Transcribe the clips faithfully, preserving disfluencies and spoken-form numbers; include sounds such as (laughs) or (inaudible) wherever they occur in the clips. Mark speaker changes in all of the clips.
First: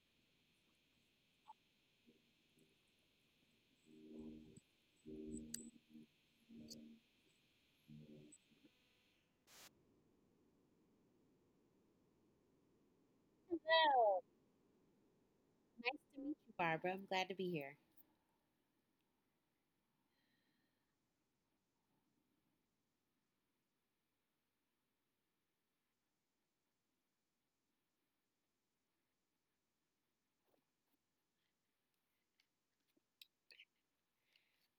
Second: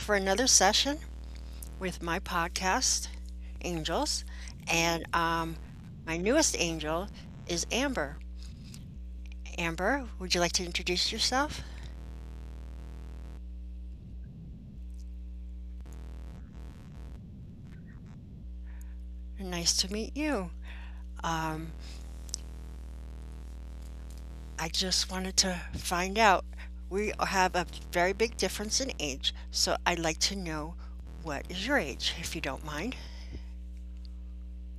Speaker 1: for another session with my podcast, Angels. And um, my newest angel is Amber. Amber, would you like to introduce yourself?
Speaker 2: Hello. Nice to meet you, Barbara. I'm glad to be here.
Speaker 1: Nice to meet you. Um, I just wanted to find out. We have a very big difference in age, so I'd like to know what is your age, if you don't mind.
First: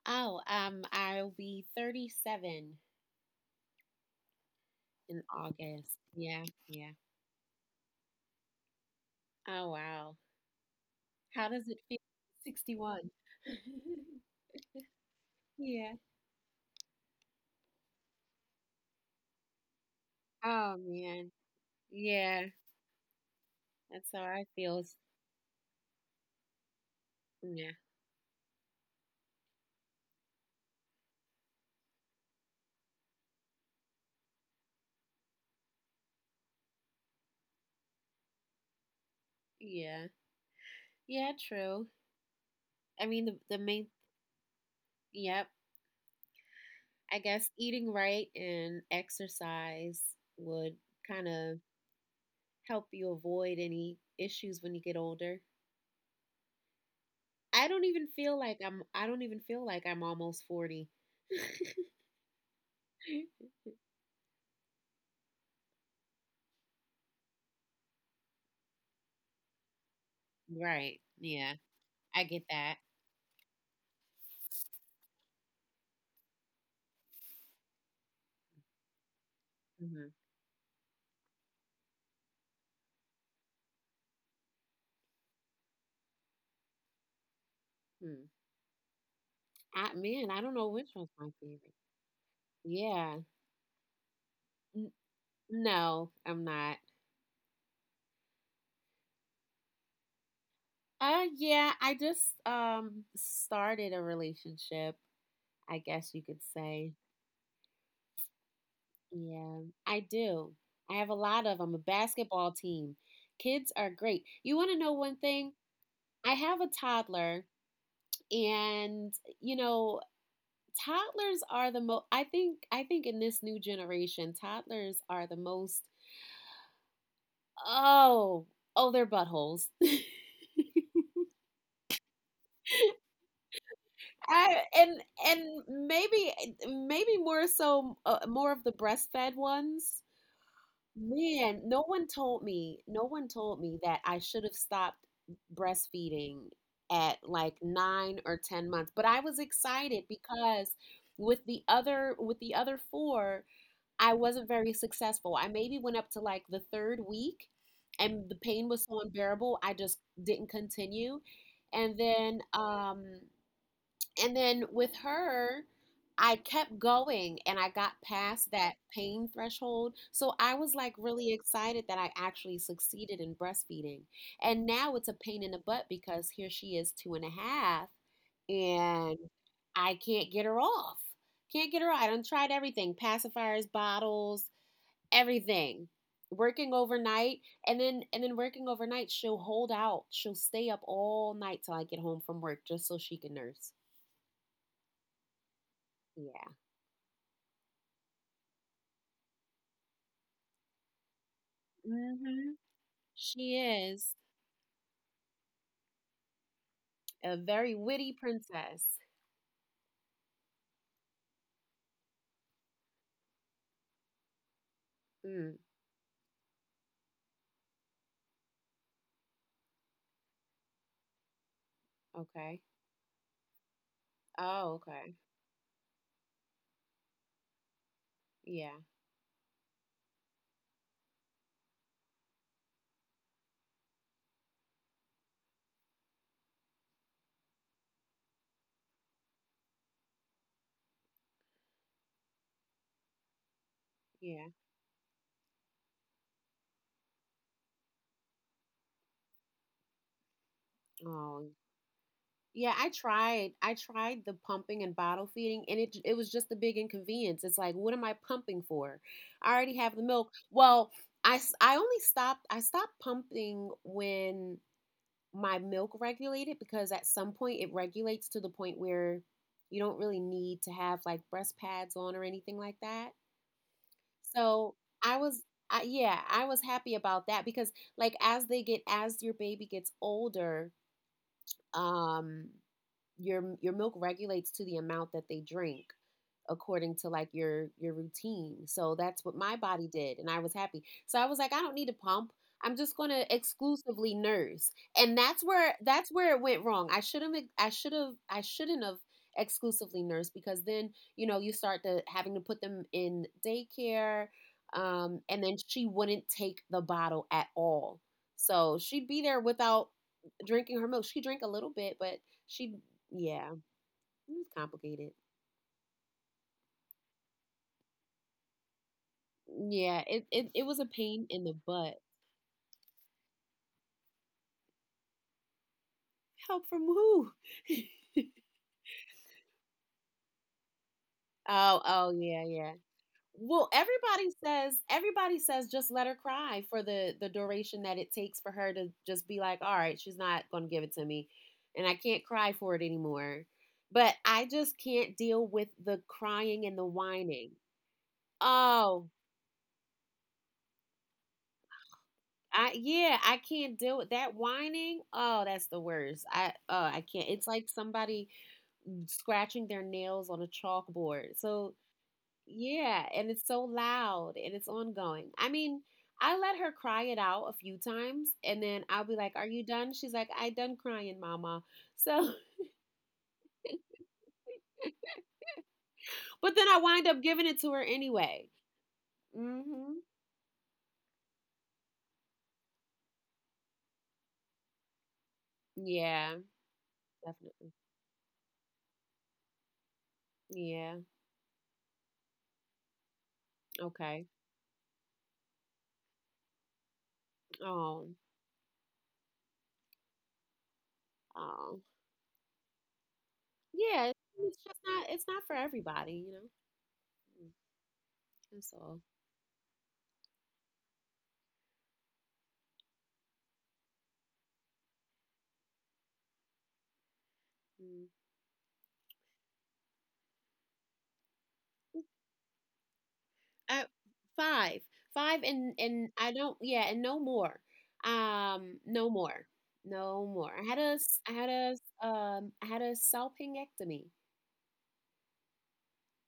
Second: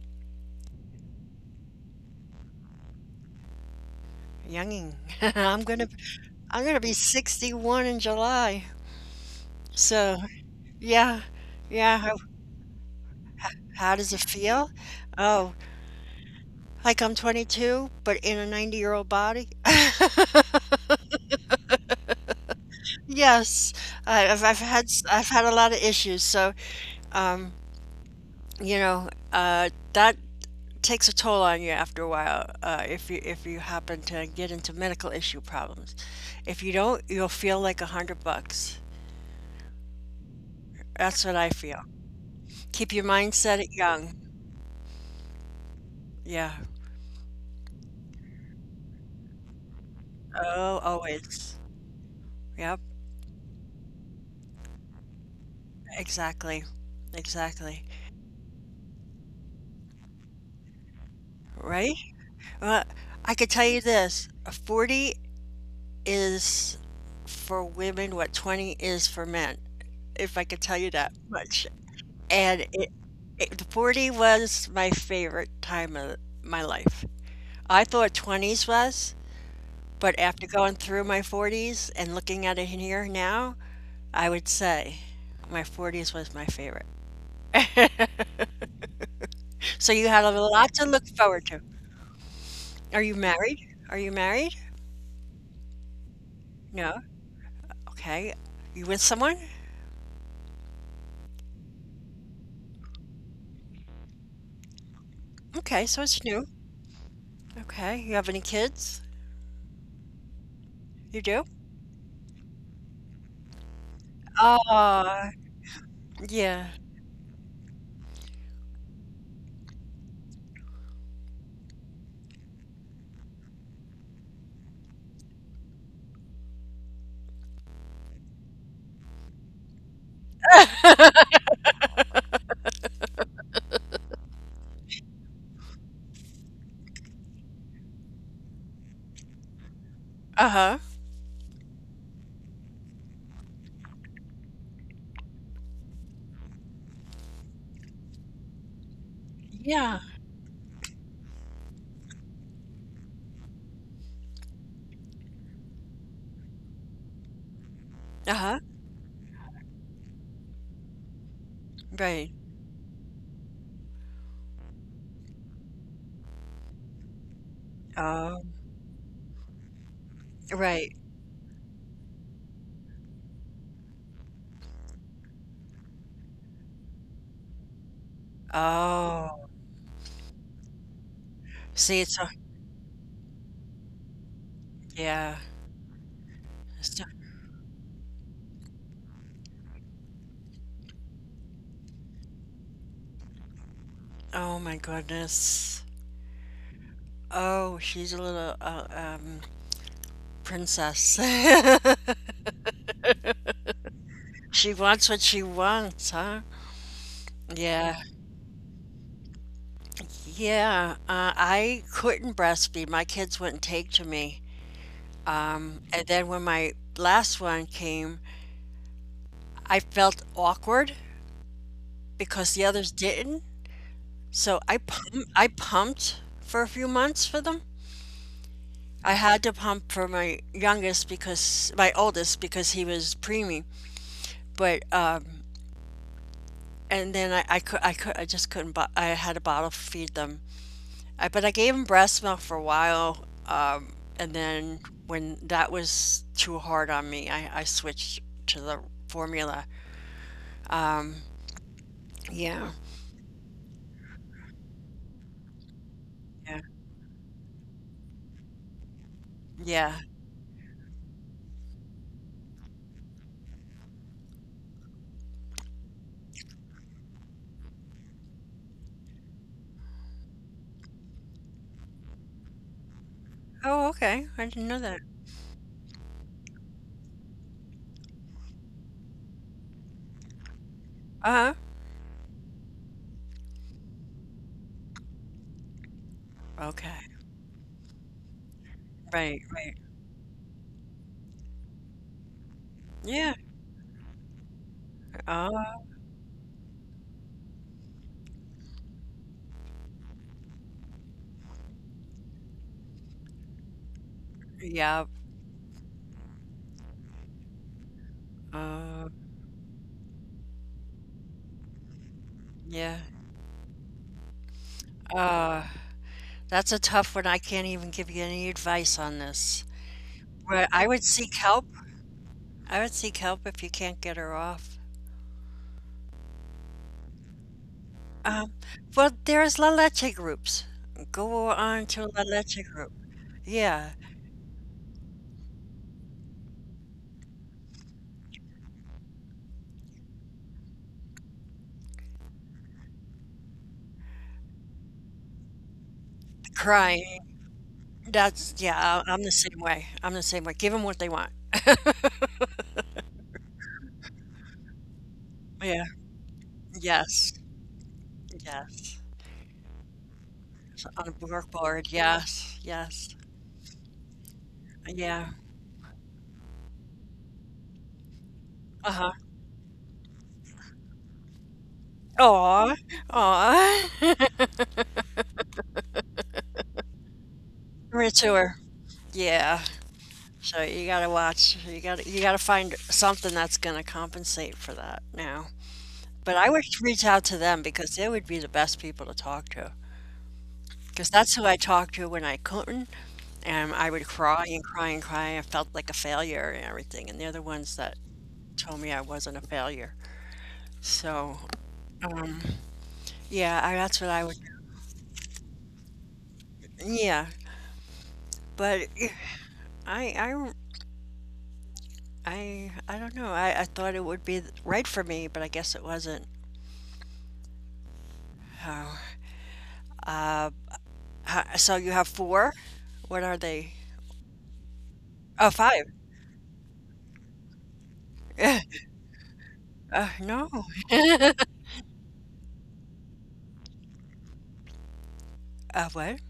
Speaker 2: Oh, um, I'll be thirty-seven
Speaker 1: Younging. (laughs)
Speaker 2: in
Speaker 1: I'm gonna
Speaker 2: August. Yeah,
Speaker 1: I'm gonna
Speaker 2: yeah.
Speaker 1: be sixty-one in July.
Speaker 2: Oh, wow.
Speaker 1: So yeah,
Speaker 2: How does it feel?
Speaker 1: yeah.
Speaker 2: sixty-one.
Speaker 1: How does
Speaker 2: (laughs)
Speaker 1: it feel? Oh,
Speaker 2: Yeah.
Speaker 1: like I'm twenty-two, but in a ninety-year-old body? (laughs)
Speaker 2: Oh, man. Yeah.
Speaker 1: Yes,
Speaker 2: That's how
Speaker 1: I-
Speaker 2: I
Speaker 1: I've I've
Speaker 2: feel.
Speaker 1: had
Speaker 2: It's-
Speaker 1: s- I've had a lot of issues, so um,
Speaker 2: Yeah.
Speaker 1: you know, uh, that takes a toll on you after a while, uh, if you if you happen to get into medical issue problems. If you don't, you'll feel like a hundred bucks.
Speaker 2: Yeah.
Speaker 1: That's
Speaker 2: Yeah,
Speaker 1: what I feel.
Speaker 2: true.
Speaker 1: Keep
Speaker 2: I
Speaker 1: your
Speaker 2: mean, the, the
Speaker 1: mindset at
Speaker 2: main,
Speaker 1: young.
Speaker 2: yep.
Speaker 1: Yeah.
Speaker 2: I guess eating right and exercise would
Speaker 1: Oh,
Speaker 2: kind of
Speaker 1: always.
Speaker 2: help
Speaker 1: Yep,
Speaker 2: you avoid any issues when you get older.
Speaker 1: exactly.
Speaker 2: I don't
Speaker 1: Exactly.
Speaker 2: even feel like I'm I don't even feel like I'm almost forty.
Speaker 1: Right? Uh, I could tell you this, forty is for women what twenty is for men, if I could tell you
Speaker 2: Right.
Speaker 1: that
Speaker 2: Yeah.
Speaker 1: much.
Speaker 2: I get
Speaker 1: And
Speaker 2: that.
Speaker 1: it, it the forty was my favorite time of my life. I thought twenties was,
Speaker 2: Mhm.
Speaker 1: but after going through my forties and looking at it here now, I would say my forties was my favorite.
Speaker 2: Hmm.
Speaker 1: (laughs)
Speaker 2: I
Speaker 1: So you had
Speaker 2: man,
Speaker 1: a
Speaker 2: I don't know
Speaker 1: lot
Speaker 2: which
Speaker 1: to
Speaker 2: one's
Speaker 1: look
Speaker 2: my
Speaker 1: forward to.
Speaker 2: favorite.
Speaker 1: Are
Speaker 2: Yeah.
Speaker 1: you married? Are you married?
Speaker 2: N- no, I'm not.
Speaker 1: No? Okay. You with someone?
Speaker 2: Uh yeah, I just um started a relationship, I
Speaker 1: Okay, so
Speaker 2: guess you
Speaker 1: it's
Speaker 2: could
Speaker 1: new.
Speaker 2: say.
Speaker 1: Okay, you have any kids?
Speaker 2: Yeah. I do. I have a
Speaker 1: You do?
Speaker 2: lot of them. A basketball team. Kids are great. You want to know one
Speaker 1: Ah,
Speaker 2: thing? I have
Speaker 1: yeah.
Speaker 2: a toddler, and you know toddlers are the most, i think i think in this new generation toddlers are the most— oh, oh, they're buttholes. (laughs) I, and and maybe maybe more so, uh, more of the breastfed ones.
Speaker 1: Uh-huh.
Speaker 2: Man, no one told me no one told me that I should have stopped breastfeeding at like nine or ten months, but I was excited
Speaker 1: Yeah.
Speaker 2: because with the other with the other four I wasn't very successful. I maybe went up to like the third week, and the
Speaker 1: Uh-huh.
Speaker 2: pain was so unbearable, I just didn't continue. And
Speaker 1: Right.
Speaker 2: then um and then with her, I kept going and I got
Speaker 1: Oh,
Speaker 2: past that pain threshold. So I was
Speaker 1: right.
Speaker 2: like really excited that I actually succeeded in breastfeeding. And now it's a pain in the butt because here she is two and a half, and
Speaker 1: Oh.
Speaker 2: I can't get her off. Can't get her
Speaker 1: See,
Speaker 2: off. I
Speaker 1: it's
Speaker 2: done
Speaker 1: a
Speaker 2: tried everything: pacifiers, bottles,
Speaker 1: yeah.
Speaker 2: everything. Working
Speaker 1: It's not,
Speaker 2: overnight, and then and then working overnight, she'll hold out, she'll stay up all night till I get home from work just so she can nurse.
Speaker 1: Oh my goodness.
Speaker 2: Yeah.
Speaker 1: Oh, she's a little uh, um princess. (laughs)
Speaker 2: Hmm. She is
Speaker 1: She wants what she wants, huh?
Speaker 2: a very
Speaker 1: Yeah.
Speaker 2: witty princess.
Speaker 1: Yeah. Uh, I couldn't breastfeed. My kids wouldn't take to me.
Speaker 2: Mm,
Speaker 1: And then when my last one came, I felt awkward because
Speaker 2: okay.
Speaker 1: the others didn't. So
Speaker 2: Oh,
Speaker 1: I pump,
Speaker 2: okay.
Speaker 1: I pumped for a few months for them.
Speaker 2: Yeah,
Speaker 1: I had to pump for my youngest because my oldest because he was preemie, but um, and then I, I could I could I just couldn't bo- I had to bottle feed them. I, but I gave them breast milk for a while, um, and
Speaker 2: yeah.
Speaker 1: then when that was too hard on me, I, I switched to the formula. Um,
Speaker 2: Oh.
Speaker 1: yeah,
Speaker 2: Yeah, I tried. I tried the pumping and bottle feeding, and it it was just a
Speaker 1: yeah,
Speaker 2: big inconvenience. It's like, what am I pumping for? I already
Speaker 1: yeah.
Speaker 2: have the milk. Well, I s- I only stopped. I stopped pumping when my milk regulated because at some point it regulates to the point where you don't really need to have like breast pads on or anything like that.
Speaker 1: Oh, okay. I didn't
Speaker 2: So
Speaker 1: know that.
Speaker 2: I was. I, yeah, I was happy about that because, like, as they get, as your baby gets older,
Speaker 1: Uh
Speaker 2: um, your your milk regulates to the amount that they drink
Speaker 1: huh. Okay.
Speaker 2: according to like your your routine. So that's what
Speaker 1: Right.
Speaker 2: my
Speaker 1: Right.
Speaker 2: body did and I was happy. So I was like, I don't need to pump. I'm just going
Speaker 1: Yeah,
Speaker 2: to exclusively nurse. And that's
Speaker 1: uh,
Speaker 2: where that's where it went wrong. I should have I should have I shouldn't have exclusively nursed because then, you know, you start to having to put them in daycare,
Speaker 1: yeah,
Speaker 2: um and then she wouldn't take the bottle at all. So she'd
Speaker 1: uh,
Speaker 2: be there without drinking her milk. She drank a little bit, but she—
Speaker 1: yeah,
Speaker 2: yeah, it was complicated.
Speaker 1: uh, that's a tough one. I can't even give you any advice on this.
Speaker 2: Yeah, it, it, it
Speaker 1: But
Speaker 2: was
Speaker 1: I
Speaker 2: a
Speaker 1: would
Speaker 2: pain
Speaker 1: seek
Speaker 2: in the
Speaker 1: help.
Speaker 2: butt.
Speaker 1: I would seek help if you can't get her off.
Speaker 2: Help from who? (laughs)
Speaker 1: Um, well, there's La Leche groups. Go
Speaker 2: Oh,
Speaker 1: on
Speaker 2: oh
Speaker 1: to La
Speaker 2: yeah, yeah.
Speaker 1: Leche group.
Speaker 2: Well,
Speaker 1: Yeah,
Speaker 2: everybody says everybody says just let her cry for the the duration that it takes for her to just be like, all right, she's not going to give it to me, and I can't cry for it anymore. But I just can't deal with the crying and the
Speaker 1: crying.
Speaker 2: whining.
Speaker 1: That's, yeah,
Speaker 2: Oh,
Speaker 1: I- I'm the same way. I'm the same way. Give them what they want. (laughs)
Speaker 2: I yeah, I can't deal with that whining. Oh, that's
Speaker 1: Yeah,
Speaker 2: the worst. I oh, I
Speaker 1: yes,
Speaker 2: can't. It's like somebody
Speaker 1: yes.
Speaker 2: scratching their nails on a
Speaker 1: On a
Speaker 2: chalkboard.
Speaker 1: work
Speaker 2: So,
Speaker 1: board, yes,
Speaker 2: yeah,
Speaker 1: yes,
Speaker 2: and it's so loud and it's
Speaker 1: yeah.
Speaker 2: ongoing. I mean, I let her cry it out a few times and then I'll
Speaker 1: Uh-huh.
Speaker 2: be like, are you done? She's like, I done crying, mama. So,
Speaker 1: Aw, aw. (laughs)
Speaker 2: (laughs) but then I wind up giving it to her
Speaker 1: Me
Speaker 2: anyway.
Speaker 1: Yeah.
Speaker 2: Mm-hmm.
Speaker 1: So you gotta watch. You gotta you gotta find something that's gonna compensate for that now. But
Speaker 2: Yeah,
Speaker 1: I would reach out to them
Speaker 2: definitely.
Speaker 1: because they would be the best people to talk to.
Speaker 2: Yeah.
Speaker 1: Because that's who I talked to when I couldn't, and I would
Speaker 2: Okay.
Speaker 1: cry and cry and cry. And I felt like a failure and everything. And they're the ones that
Speaker 2: Oh,
Speaker 1: told me I wasn't a failure. So
Speaker 2: oh.
Speaker 1: yeah, I, that's what
Speaker 2: Yeah.
Speaker 1: I would.
Speaker 2: It's just not, it's not for everybody, you know?
Speaker 1: Yeah,
Speaker 2: Mm, that's
Speaker 1: but
Speaker 2: all.
Speaker 1: I I I I don't know. I, I thought it would be th- right for me, but I guess it wasn't.
Speaker 2: Mm.
Speaker 1: Oh. Uh, ha- so you have four? What are they?
Speaker 2: uh, Five, five,
Speaker 1: Oh,
Speaker 2: and
Speaker 1: five. (laughs)
Speaker 2: and I don't, yeah, and no more,
Speaker 1: Eh,
Speaker 2: um, no more,
Speaker 1: Uh,
Speaker 2: no
Speaker 1: no.
Speaker 2: more. I had a, s- I
Speaker 1: (laughs)
Speaker 2: had a, s- um, I had a salpingectomy,
Speaker 1: Uh, what?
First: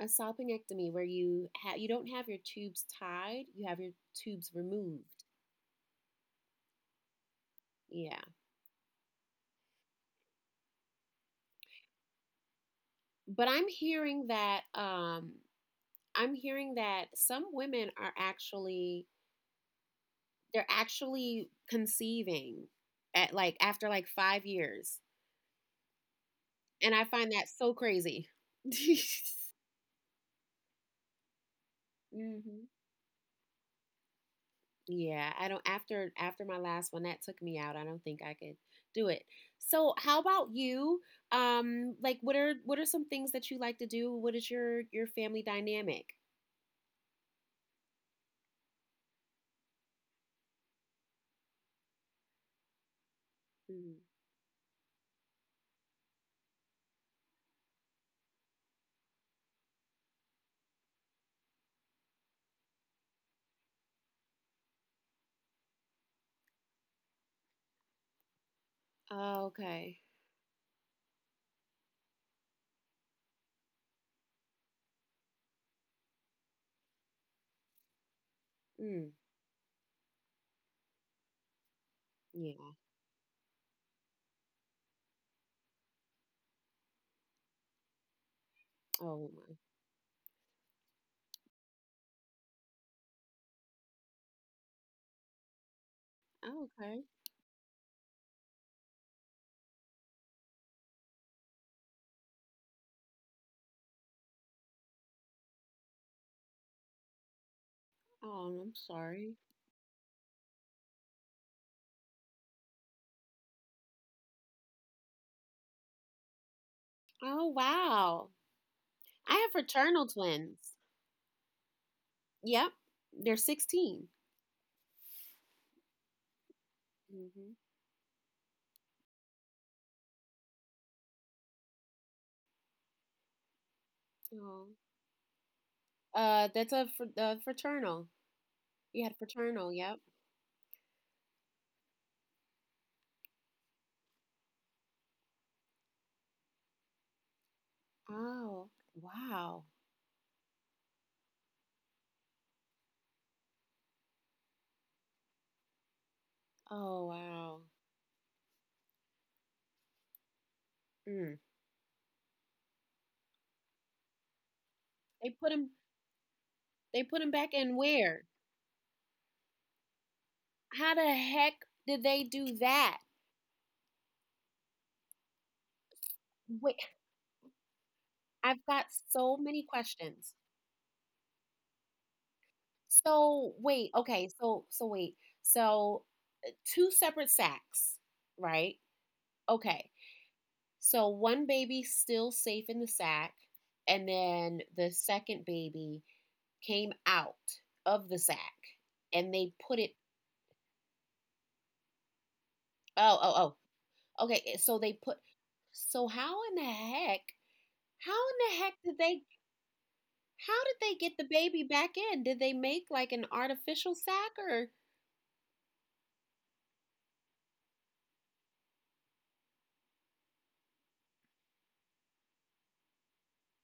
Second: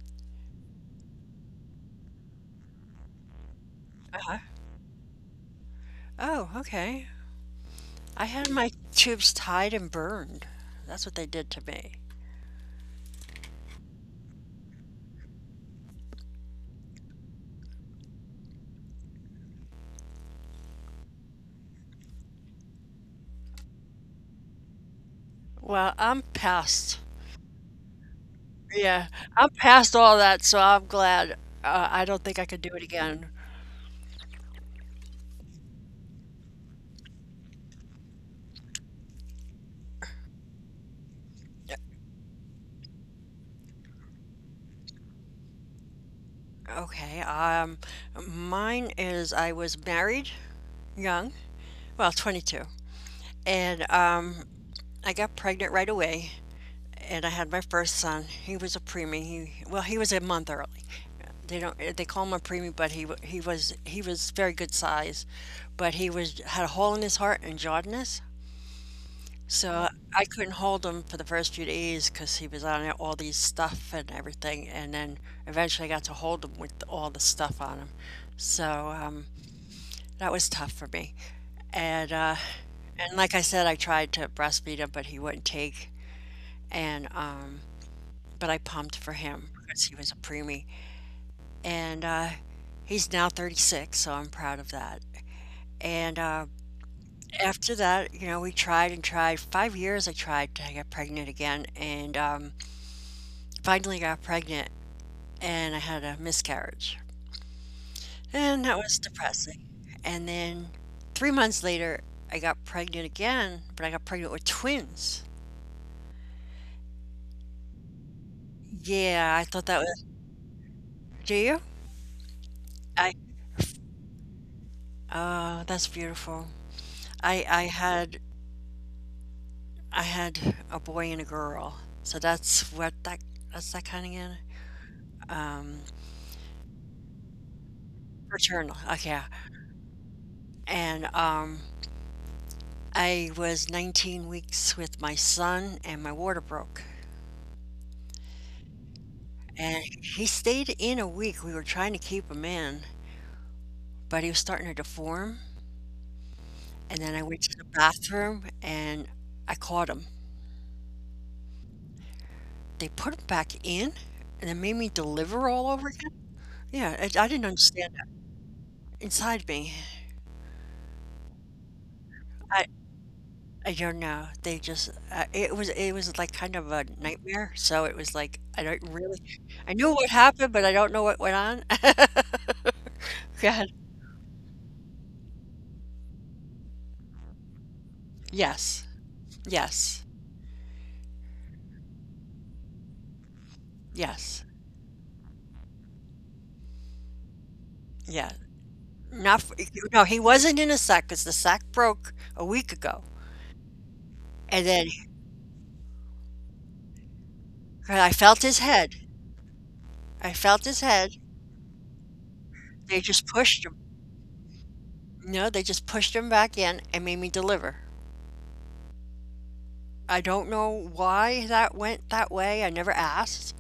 Speaker 2: a salpingectomy where you have you don't have your tubes tied, you have your
Speaker 1: Uh-huh.
Speaker 2: tubes removed.
Speaker 1: Oh, okay.
Speaker 2: Yeah,
Speaker 1: I had my tubes tied and burned. That's what they did to me.
Speaker 2: but I'm hearing that, um, I'm hearing that some women are actually they're actually conceiving at like after like five years.
Speaker 1: Well, I'm
Speaker 2: And
Speaker 1: past.
Speaker 2: I find that so crazy. (laughs)
Speaker 1: Yeah,
Speaker 2: Mm-hmm.
Speaker 1: I'm past all that, so I'm glad. Uh, I don't think I could do it again.
Speaker 2: Yeah, I don't— after after my last one that took me out. I don't think I could do it. So, how about you? Um like, what are what are some things that you like to do? What is your your family dynamic?
Speaker 1: Okay. Um, mine is I was married young. Well, twenty-two.
Speaker 2: Mm.
Speaker 1: And um, I got pregnant right away, and I had my first son. He was a preemie. He Well, he was a month early. They don't eh, They call him a preemie, but he he was he was very good size, but he was had a hole in his heart and jaundiced.
Speaker 2: Oh,
Speaker 1: So
Speaker 2: okay.
Speaker 1: I couldn't hold him for the first few days because he was on all these stuff and everything, and then eventually I got to hold him with all the stuff on him. So
Speaker 2: Mm.
Speaker 1: um, that was tough for me, and uh,
Speaker 2: Yeah.
Speaker 1: and like I said, I tried to breastfeed him, but he wouldn't take. And um, but I pumped for
Speaker 2: Oh
Speaker 1: him
Speaker 2: my.
Speaker 1: because he was a preemie, and uh, he's now thirty-six, so I'm proud of that. And uh,
Speaker 2: Oh, okay.
Speaker 1: after that, you know, we tried and tried. Five years I tried to get pregnant again, and um, finally got pregnant, and I had a miscarriage,
Speaker 2: Oh,
Speaker 1: and
Speaker 2: I'm
Speaker 1: that was
Speaker 2: sorry.
Speaker 1: depressing. And then three months later, I got pregnant again, but I got pregnant with twins.
Speaker 2: Oh, wow.
Speaker 1: Yeah,
Speaker 2: I
Speaker 1: I
Speaker 2: have
Speaker 1: thought that was.
Speaker 2: fraternal twins.
Speaker 1: Do you?
Speaker 2: Yep.
Speaker 1: I
Speaker 2: They're sixteen.
Speaker 1: Oh, that's beautiful. I
Speaker 2: Mm-hmm.
Speaker 1: I had I had a boy and a girl, so that's what that that's that kind again.
Speaker 2: Oh.
Speaker 1: Um,
Speaker 2: Uh, that's a fr- uh, fraternal.
Speaker 1: Fraternal.
Speaker 2: You had
Speaker 1: Okay,
Speaker 2: fraternal, yep.
Speaker 1: and um, I was nineteen weeks with my son, and my water broke,
Speaker 2: Oh, wow.
Speaker 1: and he stayed in a week. We were trying to keep him in, but he was starting to deform. And
Speaker 2: Oh,
Speaker 1: then I went
Speaker 2: wow.
Speaker 1: to the bathroom and I caught him.
Speaker 2: Mm.
Speaker 1: They put him back in, and it made me
Speaker 2: They put
Speaker 1: deliver
Speaker 2: him.
Speaker 1: all over again. Yeah,
Speaker 2: They put
Speaker 1: I,
Speaker 2: him
Speaker 1: I didn't
Speaker 2: back in
Speaker 1: understand that
Speaker 2: where?
Speaker 1: inside me.
Speaker 2: How the heck did they do
Speaker 1: I
Speaker 2: that?
Speaker 1: I don't know, they just uh, it was it was, like, kind of
Speaker 2: Wait,
Speaker 1: a nightmare, so it was like, I
Speaker 2: I've
Speaker 1: don't
Speaker 2: got
Speaker 1: really
Speaker 2: so many
Speaker 1: I knew what
Speaker 2: questions.
Speaker 1: happened, but I don't know what went on. (laughs)
Speaker 2: So
Speaker 1: God,
Speaker 2: wait, okay. So so wait. So two separate sacks, right?
Speaker 1: yes,
Speaker 2: Okay.
Speaker 1: yes,
Speaker 2: So one baby still safe in the sack, and
Speaker 1: yes,
Speaker 2: then the second baby came out of the
Speaker 1: yeah,
Speaker 2: sack, and
Speaker 1: not
Speaker 2: they
Speaker 1: f
Speaker 2: put it.
Speaker 1: no, he wasn't in a sack 'cause the sack broke a week ago,
Speaker 2: Oh, oh, oh. Okay, eh,
Speaker 1: and
Speaker 2: so they
Speaker 1: then
Speaker 2: put so how in the heck, how
Speaker 1: I
Speaker 2: in
Speaker 1: felt
Speaker 2: the
Speaker 1: his
Speaker 2: heck did
Speaker 1: head,
Speaker 2: they
Speaker 1: I
Speaker 2: how
Speaker 1: felt
Speaker 2: did
Speaker 1: his
Speaker 2: they get
Speaker 1: head,
Speaker 2: the baby back in? Did they make
Speaker 1: they
Speaker 2: like an
Speaker 1: just pushed him.
Speaker 2: artificial sac, or—
Speaker 1: No, they just pushed him back in and made me deliver. I don't know why that went that way, I never asked.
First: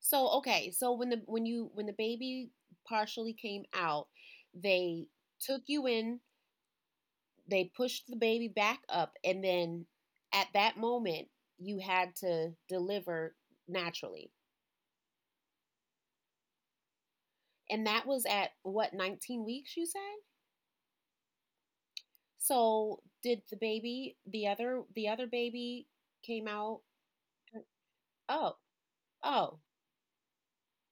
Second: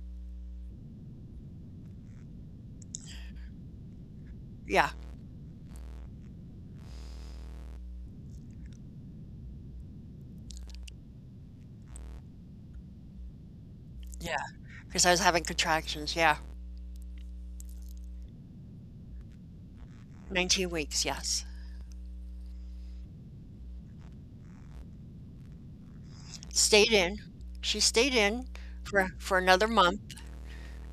Speaker 2: so okay, so when the when you when the baby partially came out,
Speaker 1: Yeah.
Speaker 2: they took you in, they pushed the baby back up, and then at that moment you had to deliver naturally.
Speaker 1: Yeah, because I was having contractions, yeah.
Speaker 2: And that was at what, nineteen weeks you said?
Speaker 1: nineteen weeks, yes.
Speaker 2: So did the baby, the other the other baby came out?
Speaker 1: Stayed in. She stayed
Speaker 2: uh,
Speaker 1: in
Speaker 2: Oh,
Speaker 1: for for
Speaker 2: oh,
Speaker 1: another month,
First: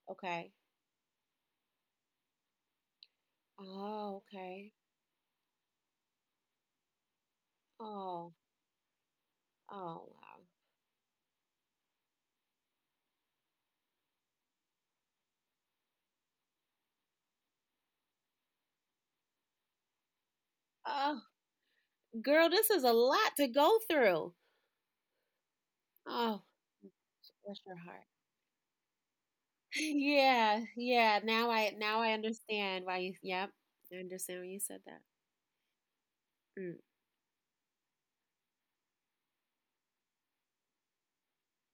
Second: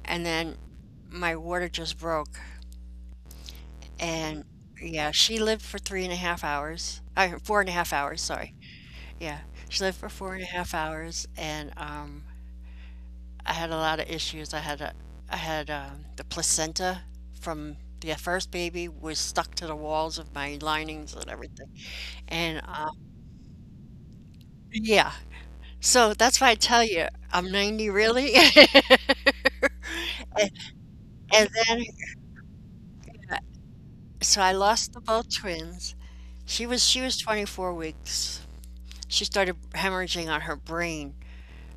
Speaker 1: and
Speaker 2: okay.
Speaker 1: then my water just broke.
Speaker 2: Oh,
Speaker 1: And
Speaker 2: okay.
Speaker 1: yeah, she lived for three and a half hours. I Four and a half hours,
Speaker 2: Oh,
Speaker 1: sorry. Yeah, she lived for
Speaker 2: oh,
Speaker 1: four
Speaker 2: wow.
Speaker 1: and a half hours, and, um, I had a lot of issues. I had a I had, um, the placenta from the first baby was stuck to the walls of my linings
Speaker 2: Oh,
Speaker 1: and everything.
Speaker 2: girl,
Speaker 1: And,
Speaker 2: this is
Speaker 1: um
Speaker 2: a lot to go through.
Speaker 1: Yeah. So that's
Speaker 2: Oh,
Speaker 1: why I tell you, I'm
Speaker 2: bless your
Speaker 1: ninety
Speaker 2: heart. (laughs)
Speaker 1: really. (laughs) And,
Speaker 2: Yeah, yeah.
Speaker 1: and
Speaker 2: Now I
Speaker 1: then,
Speaker 2: now I understand why you—
Speaker 1: uh,
Speaker 2: yep. I
Speaker 1: so
Speaker 2: understand why
Speaker 1: I
Speaker 2: you said
Speaker 1: lost the
Speaker 2: that.
Speaker 1: both twins. She
Speaker 2: Mm.
Speaker 1: was she was twenty-four weeks. She started hemorrhaging on her brain.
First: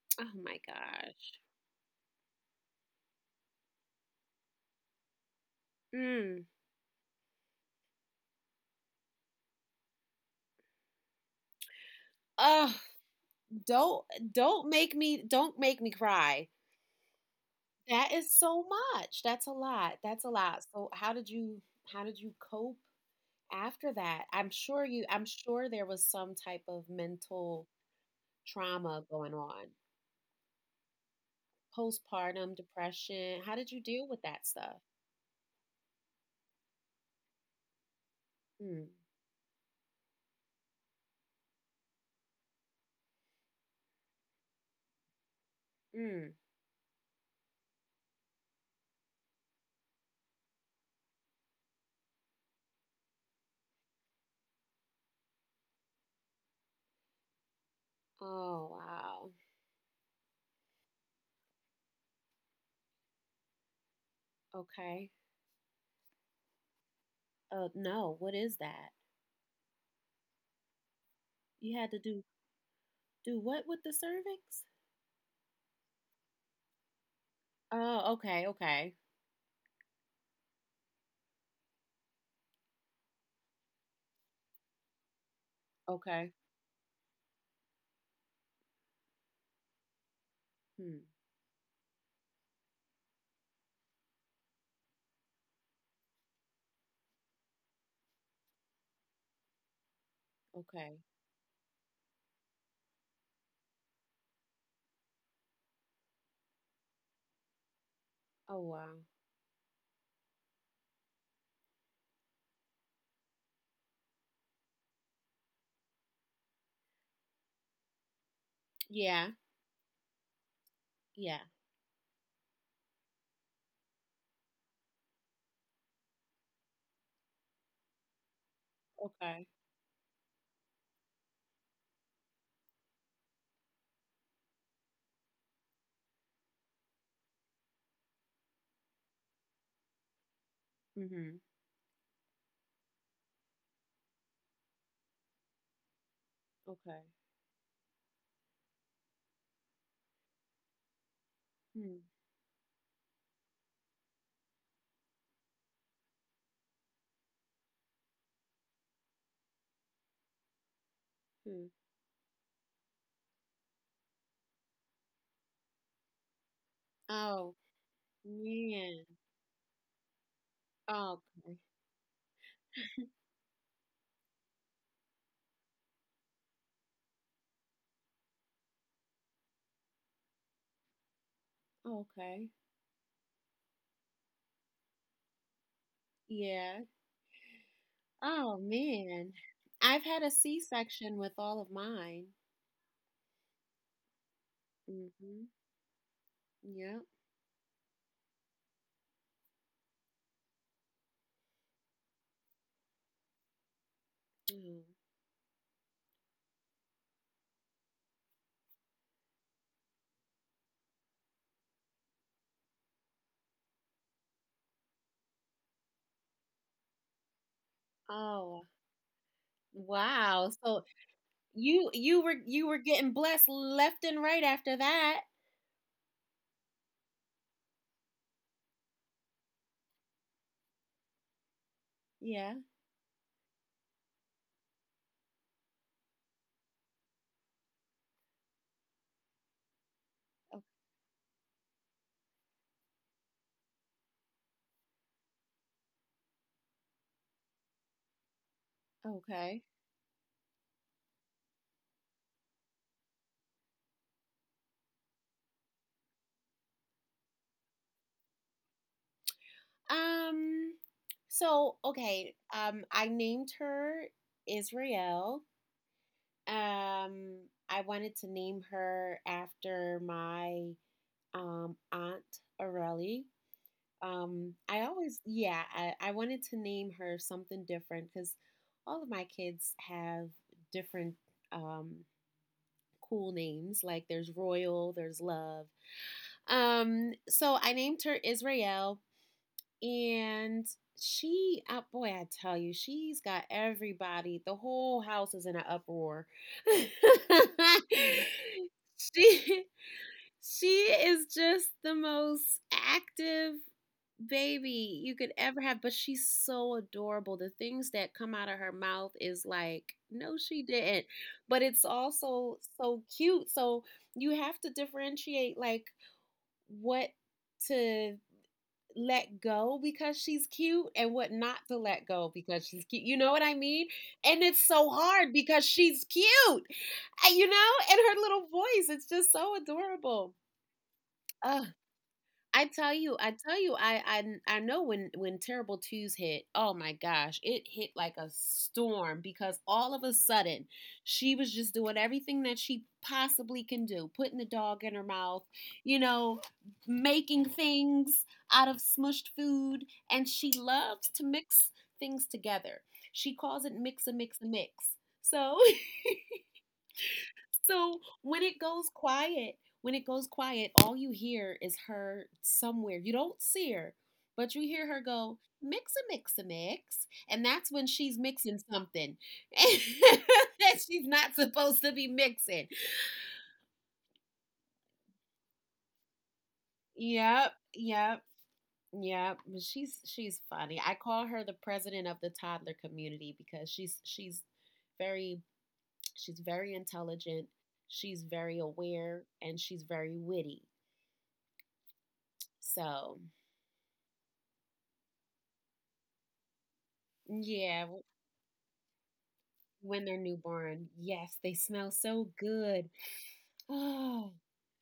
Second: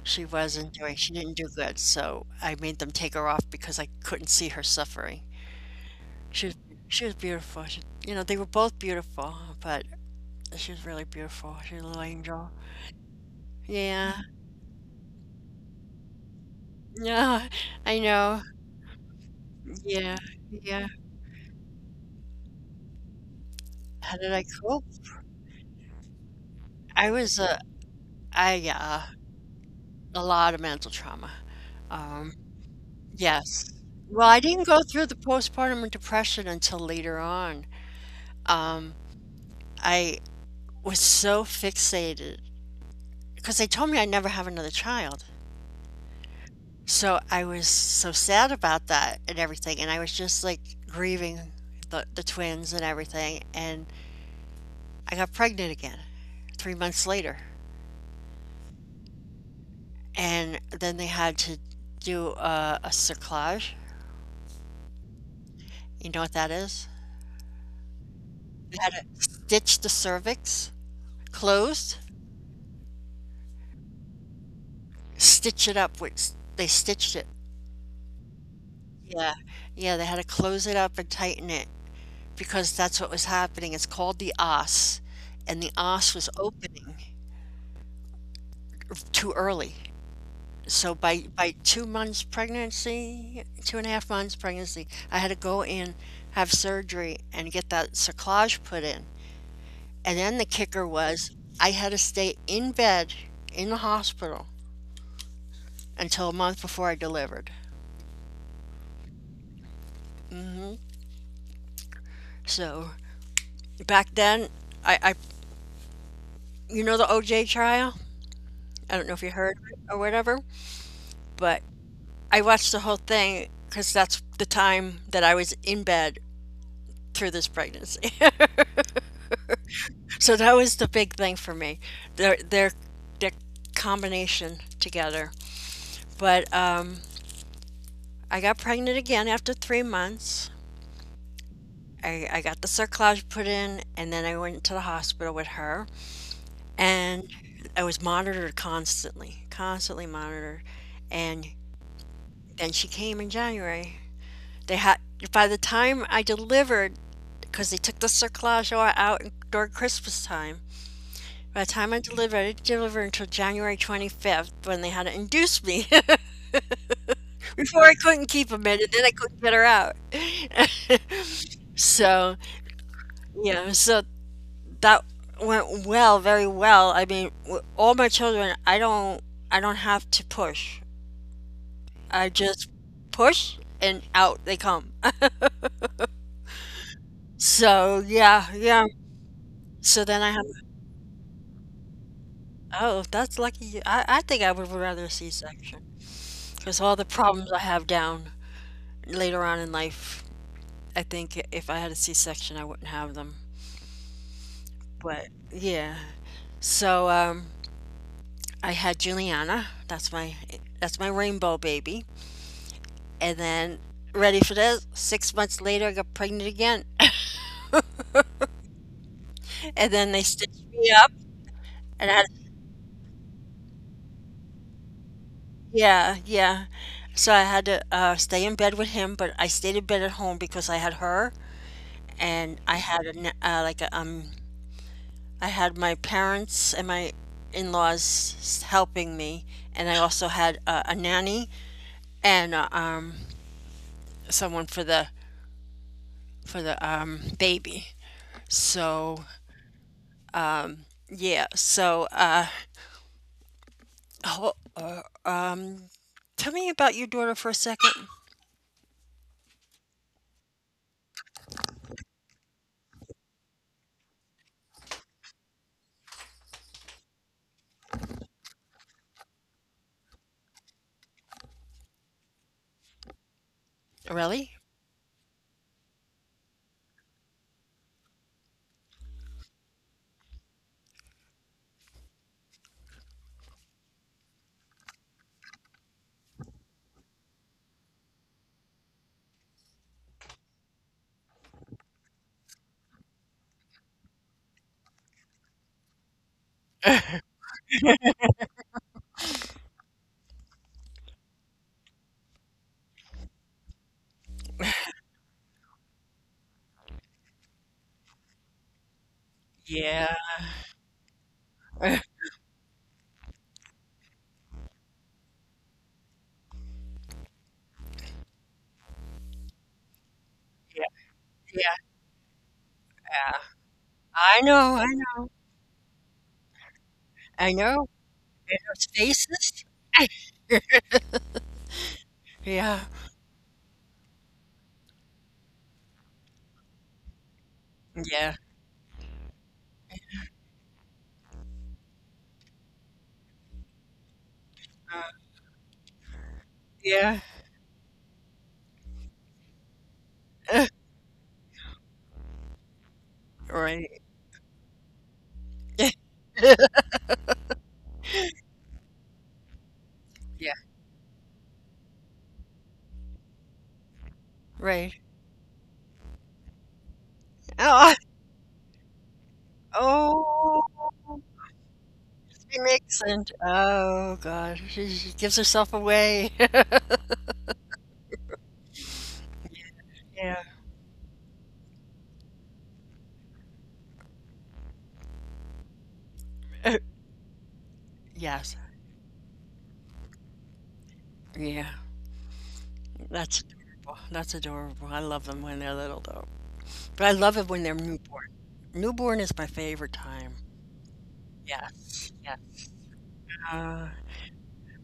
Speaker 1: She
Speaker 2: Oh my
Speaker 1: wasn't doing, She didn't
Speaker 2: gosh.
Speaker 1: do good. So I made them take her off because I couldn't see her suffering.
Speaker 2: Mm.
Speaker 1: She was, she was beautiful. She, you know, they were both beautiful, but she was really beautiful. She was a little angel.
Speaker 2: Oh, don't,
Speaker 1: Yeah.
Speaker 2: don't make me don't make me cry.
Speaker 1: No, I
Speaker 2: That is
Speaker 1: know.
Speaker 2: so much. That's a lot.
Speaker 1: Yeah.
Speaker 2: That's a lot.
Speaker 1: Yeah.
Speaker 2: So how did you how did you cope after
Speaker 1: How
Speaker 2: that?
Speaker 1: did I
Speaker 2: I'm
Speaker 1: cope?
Speaker 2: sure you I'm sure there was some type of
Speaker 1: I was a
Speaker 2: mental
Speaker 1: I Yeah,
Speaker 2: trauma going on.
Speaker 1: a lot of mental trauma. Um,
Speaker 2: Postpartum depression. How
Speaker 1: yes.
Speaker 2: did you deal
Speaker 1: Well,
Speaker 2: with
Speaker 1: I
Speaker 2: that
Speaker 1: didn't go
Speaker 2: stuff?
Speaker 1: through the postpartum depression until later on.
Speaker 2: Mm.
Speaker 1: Um, I was so fixated because they told me I'd never have another child.
Speaker 2: Mm.
Speaker 1: So I was so sad about that and everything, and I was just like grieving the, the twins and everything. And I got pregnant again three months later.
Speaker 2: Oh, wow.
Speaker 1: And then they had to do a, a cerclage.
Speaker 2: Okay.
Speaker 1: You know what that is?
Speaker 2: Uh no, what is
Speaker 1: They had
Speaker 2: that?
Speaker 1: to stitch the cervix
Speaker 2: You had
Speaker 1: closed,
Speaker 2: to do do what with the cervix?
Speaker 1: stitch it up, which they stitched it.
Speaker 2: Oh, okay, okay.
Speaker 1: Yeah. Yeah, they had to close it up and tighten it because that's what was happening. It's called the os, and the os was
Speaker 2: Okay.
Speaker 1: opening too early. So
Speaker 2: Hmm.
Speaker 1: by by two months pregnancy, two and a half months pregnancy, I had to go in, have surgery, and get that cerclage put in. And then the kicker
Speaker 2: Okay.
Speaker 1: was I had to stay in bed in the hospital until a month before I delivered.
Speaker 2: Oh, wow.
Speaker 1: Mhm. So, back then, I, I you know the O J trial? I don't know
Speaker 2: Yeah.
Speaker 1: if you heard of it or whatever,
Speaker 2: Yeah.
Speaker 1: but I watched the whole thing because that's the time that I was in bed through this pregnancy. (laughs)
Speaker 2: Okay.
Speaker 1: So that was the big thing for me. Their their their combination together. But um, I got pregnant again after three months.
Speaker 2: Mhm.
Speaker 1: I, I got the cerclage put in, and then I went to the hospital with her.
Speaker 2: Okay.
Speaker 1: And I was monitored constantly, constantly monitored. And
Speaker 2: Mm-hmm.
Speaker 1: then she came in January. They had By the time I delivered, because they took the cerclage out during Christmas time. By the time I delivered, I didn't deliver until January twenty-fifth when they had to induce me. (laughs)
Speaker 2: Oh
Speaker 1: Before I couldn't keep a minute, then
Speaker 2: man.
Speaker 1: I couldn't get her out.
Speaker 2: Okay.
Speaker 1: (laughs) So, you know, so that went well, very well. I mean, w- all my children, I don't I don't have to push. I
Speaker 2: Okay.
Speaker 1: just push and out they come. (laughs)
Speaker 2: Yeah.
Speaker 1: So yeah,
Speaker 2: Oh
Speaker 1: yeah.
Speaker 2: man. I've
Speaker 1: So
Speaker 2: had
Speaker 1: then
Speaker 2: a
Speaker 1: I have
Speaker 2: C-section with all of mine.
Speaker 1: oh that's lucky. you- I I think I would rather C
Speaker 2: Mm-hmm.
Speaker 1: section because all
Speaker 2: Yep.
Speaker 1: the problems I have down later on in life. I think if I had a C section I wouldn't have them.
Speaker 2: Mm.
Speaker 1: But yeah. So um, I had Juliana. That's my that's my rainbow baby. And then ready for this? Six months later, I got pregnant again. (coughs)
Speaker 2: Oh
Speaker 1: (laughs) And then they
Speaker 2: wow.
Speaker 1: stitched
Speaker 2: So
Speaker 1: me up,
Speaker 2: you
Speaker 1: and I
Speaker 2: you
Speaker 1: had
Speaker 2: were you were getting blessed left and right after that.
Speaker 1: yeah, yeah. So I had to uh, stay in bed with him, but I stayed in bed at home because I had her,
Speaker 2: Yeah.
Speaker 1: and I had a, na- uh, like a, um, I had my parents and my in-laws s- helping me, and I also
Speaker 2: O-
Speaker 1: had uh, a nanny and uh, um, someone for the for the um, baby. So
Speaker 2: Okay.
Speaker 1: yeah, so uh, oh, tell me about your daughter for a second.
Speaker 2: Um. So okay. Um. I named her Israel. Um, I wanted to name her after my um, aunt Aurelie. Um,
Speaker 1: Really?
Speaker 2: I always, yeah, I, I wanted to name her something different because all of my kids have different, um, cool names. Like there's Royal, there's Love. Um, so I named her Israel, and she oh boy, I tell you, she's got everybody— the whole house is in an uproar. (laughs) she she is just the most active baby you could ever have. But she's so adorable. The things that come out of her mouth is like,
Speaker 1: Yeah.
Speaker 2: no, she didn't. But it's
Speaker 1: (laughs) Yeah.
Speaker 2: also so cute. So you have to differentiate like what to let go because she's cute and what not
Speaker 1: Yeah.
Speaker 2: to let go because she's cute. You know
Speaker 1: Yeah.
Speaker 2: what I mean?
Speaker 1: I
Speaker 2: And it's
Speaker 1: know. I
Speaker 2: so
Speaker 1: know.
Speaker 2: hard because she's cute, uh, you
Speaker 1: I
Speaker 2: know,
Speaker 1: know.
Speaker 2: and her little voice, it's just so
Speaker 1: Stasis?
Speaker 2: adorable.
Speaker 1: (laughs)
Speaker 2: Oh, I
Speaker 1: Yeah.
Speaker 2: tell you, I tell you, I I I know when when Terrible Twos hit. Oh my gosh, it hit like a
Speaker 1: Yeah.
Speaker 2: storm because all of a sudden she was just doing everything that she possibly can do, putting the dog in her
Speaker 1: Uh,
Speaker 2: mouth, you know,
Speaker 1: yeah.
Speaker 2: making things out of smushed food, and she
Speaker 1: Uh,
Speaker 2: loves to mix things together. She calls it
Speaker 1: right.
Speaker 2: mix a mix a mix. So (laughs)
Speaker 1: (laughs)
Speaker 2: so when it goes quiet, when it goes
Speaker 1: Yeah.
Speaker 2: quiet, all you hear is her somewhere. You don't see her, but you hear
Speaker 1: Right.
Speaker 2: her go, mix a mix a mix. And that's when
Speaker 1: Oh,
Speaker 2: she's mixing something (laughs) that she's
Speaker 1: oh,
Speaker 2: not supposed to be
Speaker 1: she
Speaker 2: mixing.
Speaker 1: makes and oh god, she, she gives herself away. (laughs)
Speaker 2: Yep, yep, yep. She's
Speaker 1: Yeah.
Speaker 2: she's funny. I call her the president of the toddler community because she's she's very she's
Speaker 1: Uh,
Speaker 2: very intelligent, she's
Speaker 1: yes.
Speaker 2: very aware, and she's very witty.
Speaker 1: Yeah.
Speaker 2: So,
Speaker 1: That's adorable. That's adorable. I love them when they're little though. But I love it when they're
Speaker 2: yeah, w-
Speaker 1: newborn. Newborn is my favorite
Speaker 2: when they're
Speaker 1: time.
Speaker 2: newborn. Yes, they smell
Speaker 1: Yes.
Speaker 2: so
Speaker 1: Yes.
Speaker 2: good.
Speaker 1: Uh,
Speaker 2: Oh,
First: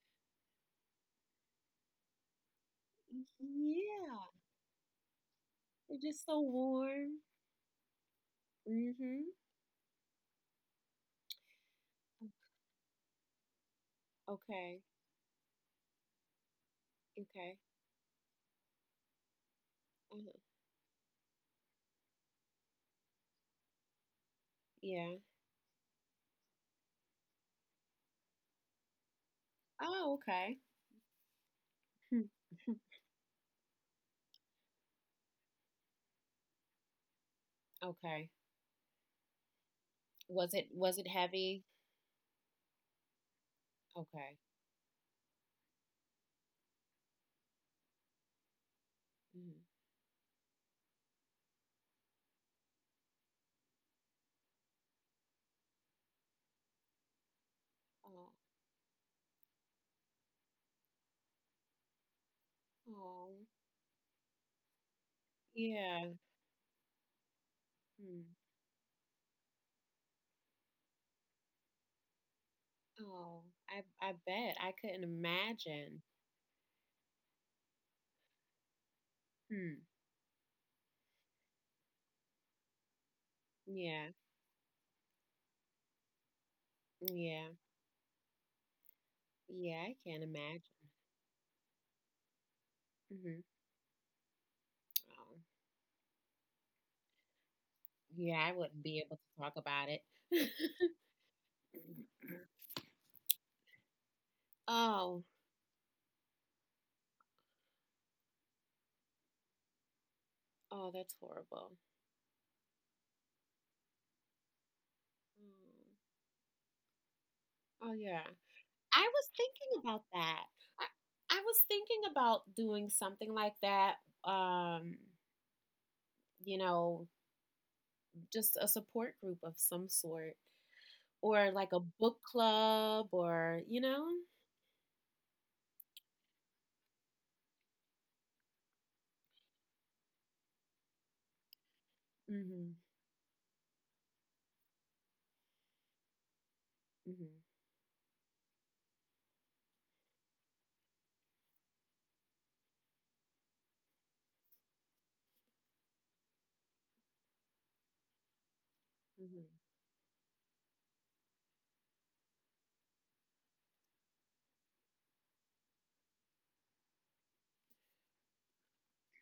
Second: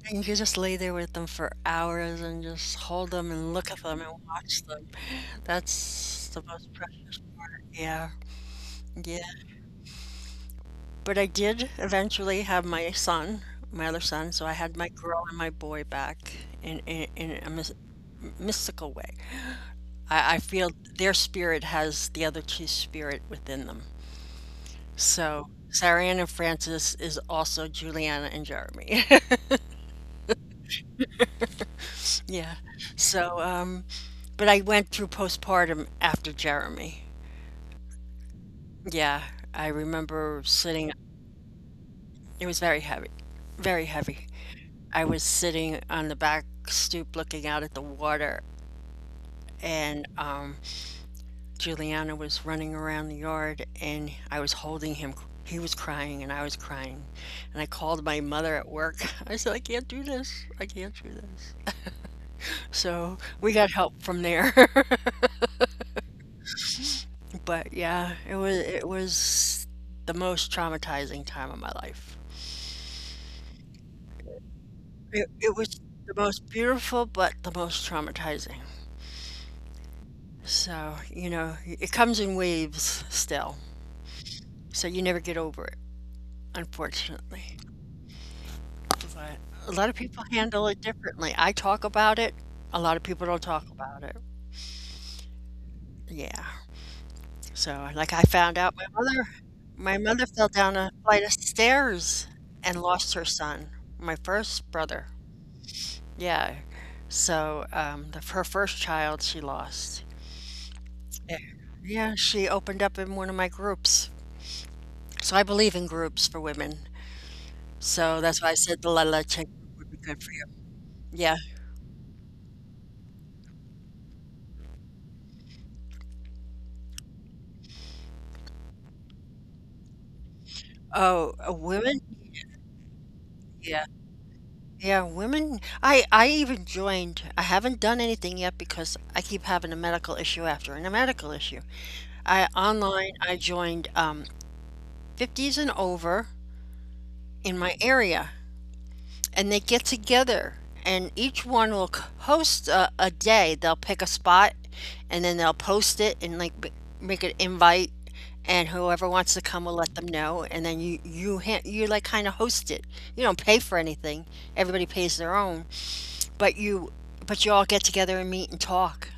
Speaker 1: and you could just lay there with them for hours and just hold them and look at them and
Speaker 2: yeah.
Speaker 1: watch them.
Speaker 2: They're just
Speaker 1: That's
Speaker 2: so
Speaker 1: the most precious
Speaker 2: warm.
Speaker 1: part. Yeah, yeah.
Speaker 2: Mm-hmm.
Speaker 1: But I did eventually have my son, my other son, so I had
Speaker 2: Okay.
Speaker 1: my girl and my boy back in in, in a
Speaker 2: Okay.
Speaker 1: mys- mystical way. I, I
Speaker 2: uh
Speaker 1: feel their spirit has the other two's spirit within them.
Speaker 2: Yeah.
Speaker 1: So Sarianne and Francis is also Juliana and Jeremy.
Speaker 2: Oh, okay. Hmm.
Speaker 1: (laughs) Yeah.
Speaker 2: (laughs)
Speaker 1: So, um, but I went through postpartum after Jeremy.
Speaker 2: Okay.
Speaker 1: Yeah, I remember
Speaker 2: Was it
Speaker 1: sitting,
Speaker 2: was it heavy?
Speaker 1: it was very heavy, very heavy.
Speaker 2: Okay.
Speaker 1: I was sitting on the back stoop looking out at the water,
Speaker 2: Mm.
Speaker 1: and um, Juliana was running around the yard, and I was holding him. He was crying, and I was crying. And I called my
Speaker 2: Oh.
Speaker 1: mother at work. (laughs) I said, I can't do this. I can't do this. So
Speaker 2: Oh.
Speaker 1: we got help from there. (laughs)
Speaker 2: Yeah.
Speaker 1: But
Speaker 2: Hmm.
Speaker 1: yeah, it was it was the most traumatizing time of my life.
Speaker 2: Oh. I I bet I couldn't
Speaker 1: It it was
Speaker 2: imagine.
Speaker 1: the most beautiful, but the most traumatizing.
Speaker 2: Hmm.
Speaker 1: So, you know, it comes in waves still.
Speaker 2: Yeah.
Speaker 1: So you never get over it,
Speaker 2: Yeah.
Speaker 1: unfortunately. But a
Speaker 2: Yeah,
Speaker 1: lot
Speaker 2: I
Speaker 1: of
Speaker 2: can't
Speaker 1: people
Speaker 2: imagine.
Speaker 1: handle it differently. I talk about it. A lot of people
Speaker 2: Mm-hmm.
Speaker 1: don't talk about it.
Speaker 2: Oh.
Speaker 1: Yeah. So, like I
Speaker 2: Yeah, I
Speaker 1: found out
Speaker 2: wouldn't
Speaker 1: my
Speaker 2: be able
Speaker 1: mother
Speaker 2: to talk about
Speaker 1: my
Speaker 2: it.
Speaker 1: mother
Speaker 2: (laughs)
Speaker 1: fell down a flight of stairs and lost her son, my first brother.
Speaker 2: Oh,
Speaker 1: Yeah. So, um, the, her first child she lost.
Speaker 2: oh, that's
Speaker 1: Eh,
Speaker 2: horrible.
Speaker 1: yeah, she opened up in one of my groups. So I believe in
Speaker 2: Mm.
Speaker 1: groups for women.
Speaker 2: Oh, yeah.
Speaker 1: So that's why I said the
Speaker 2: I
Speaker 1: La La
Speaker 2: was
Speaker 1: Chain group
Speaker 2: thinking
Speaker 1: would be
Speaker 2: about
Speaker 1: good for
Speaker 2: that.
Speaker 1: you.
Speaker 2: I, I
Speaker 1: Yeah.
Speaker 2: was thinking about doing something like that. Um, you know, just a support group of some sort,
Speaker 1: Oh,
Speaker 2: or
Speaker 1: uh,
Speaker 2: like a
Speaker 1: women?
Speaker 2: book club, or you
Speaker 1: Yeah.
Speaker 2: know.
Speaker 1: Yeah, women. I I even joined. I haven't done anything yet because I keep having a medical issue after and a medical issue. I
Speaker 2: Mhm.
Speaker 1: online I joined um fifties and over
Speaker 2: Mhm.
Speaker 1: in my area and they get together and each one will c- host a, a day. They'll pick a spot and then they'll post it and like b- make an invite and whoever wants to
Speaker 2: Mhm.
Speaker 1: come will let them know, and then you you ha- you like kind of host it. You don't pay for anything, everybody pays their own, but you but you all get together and meet and talk.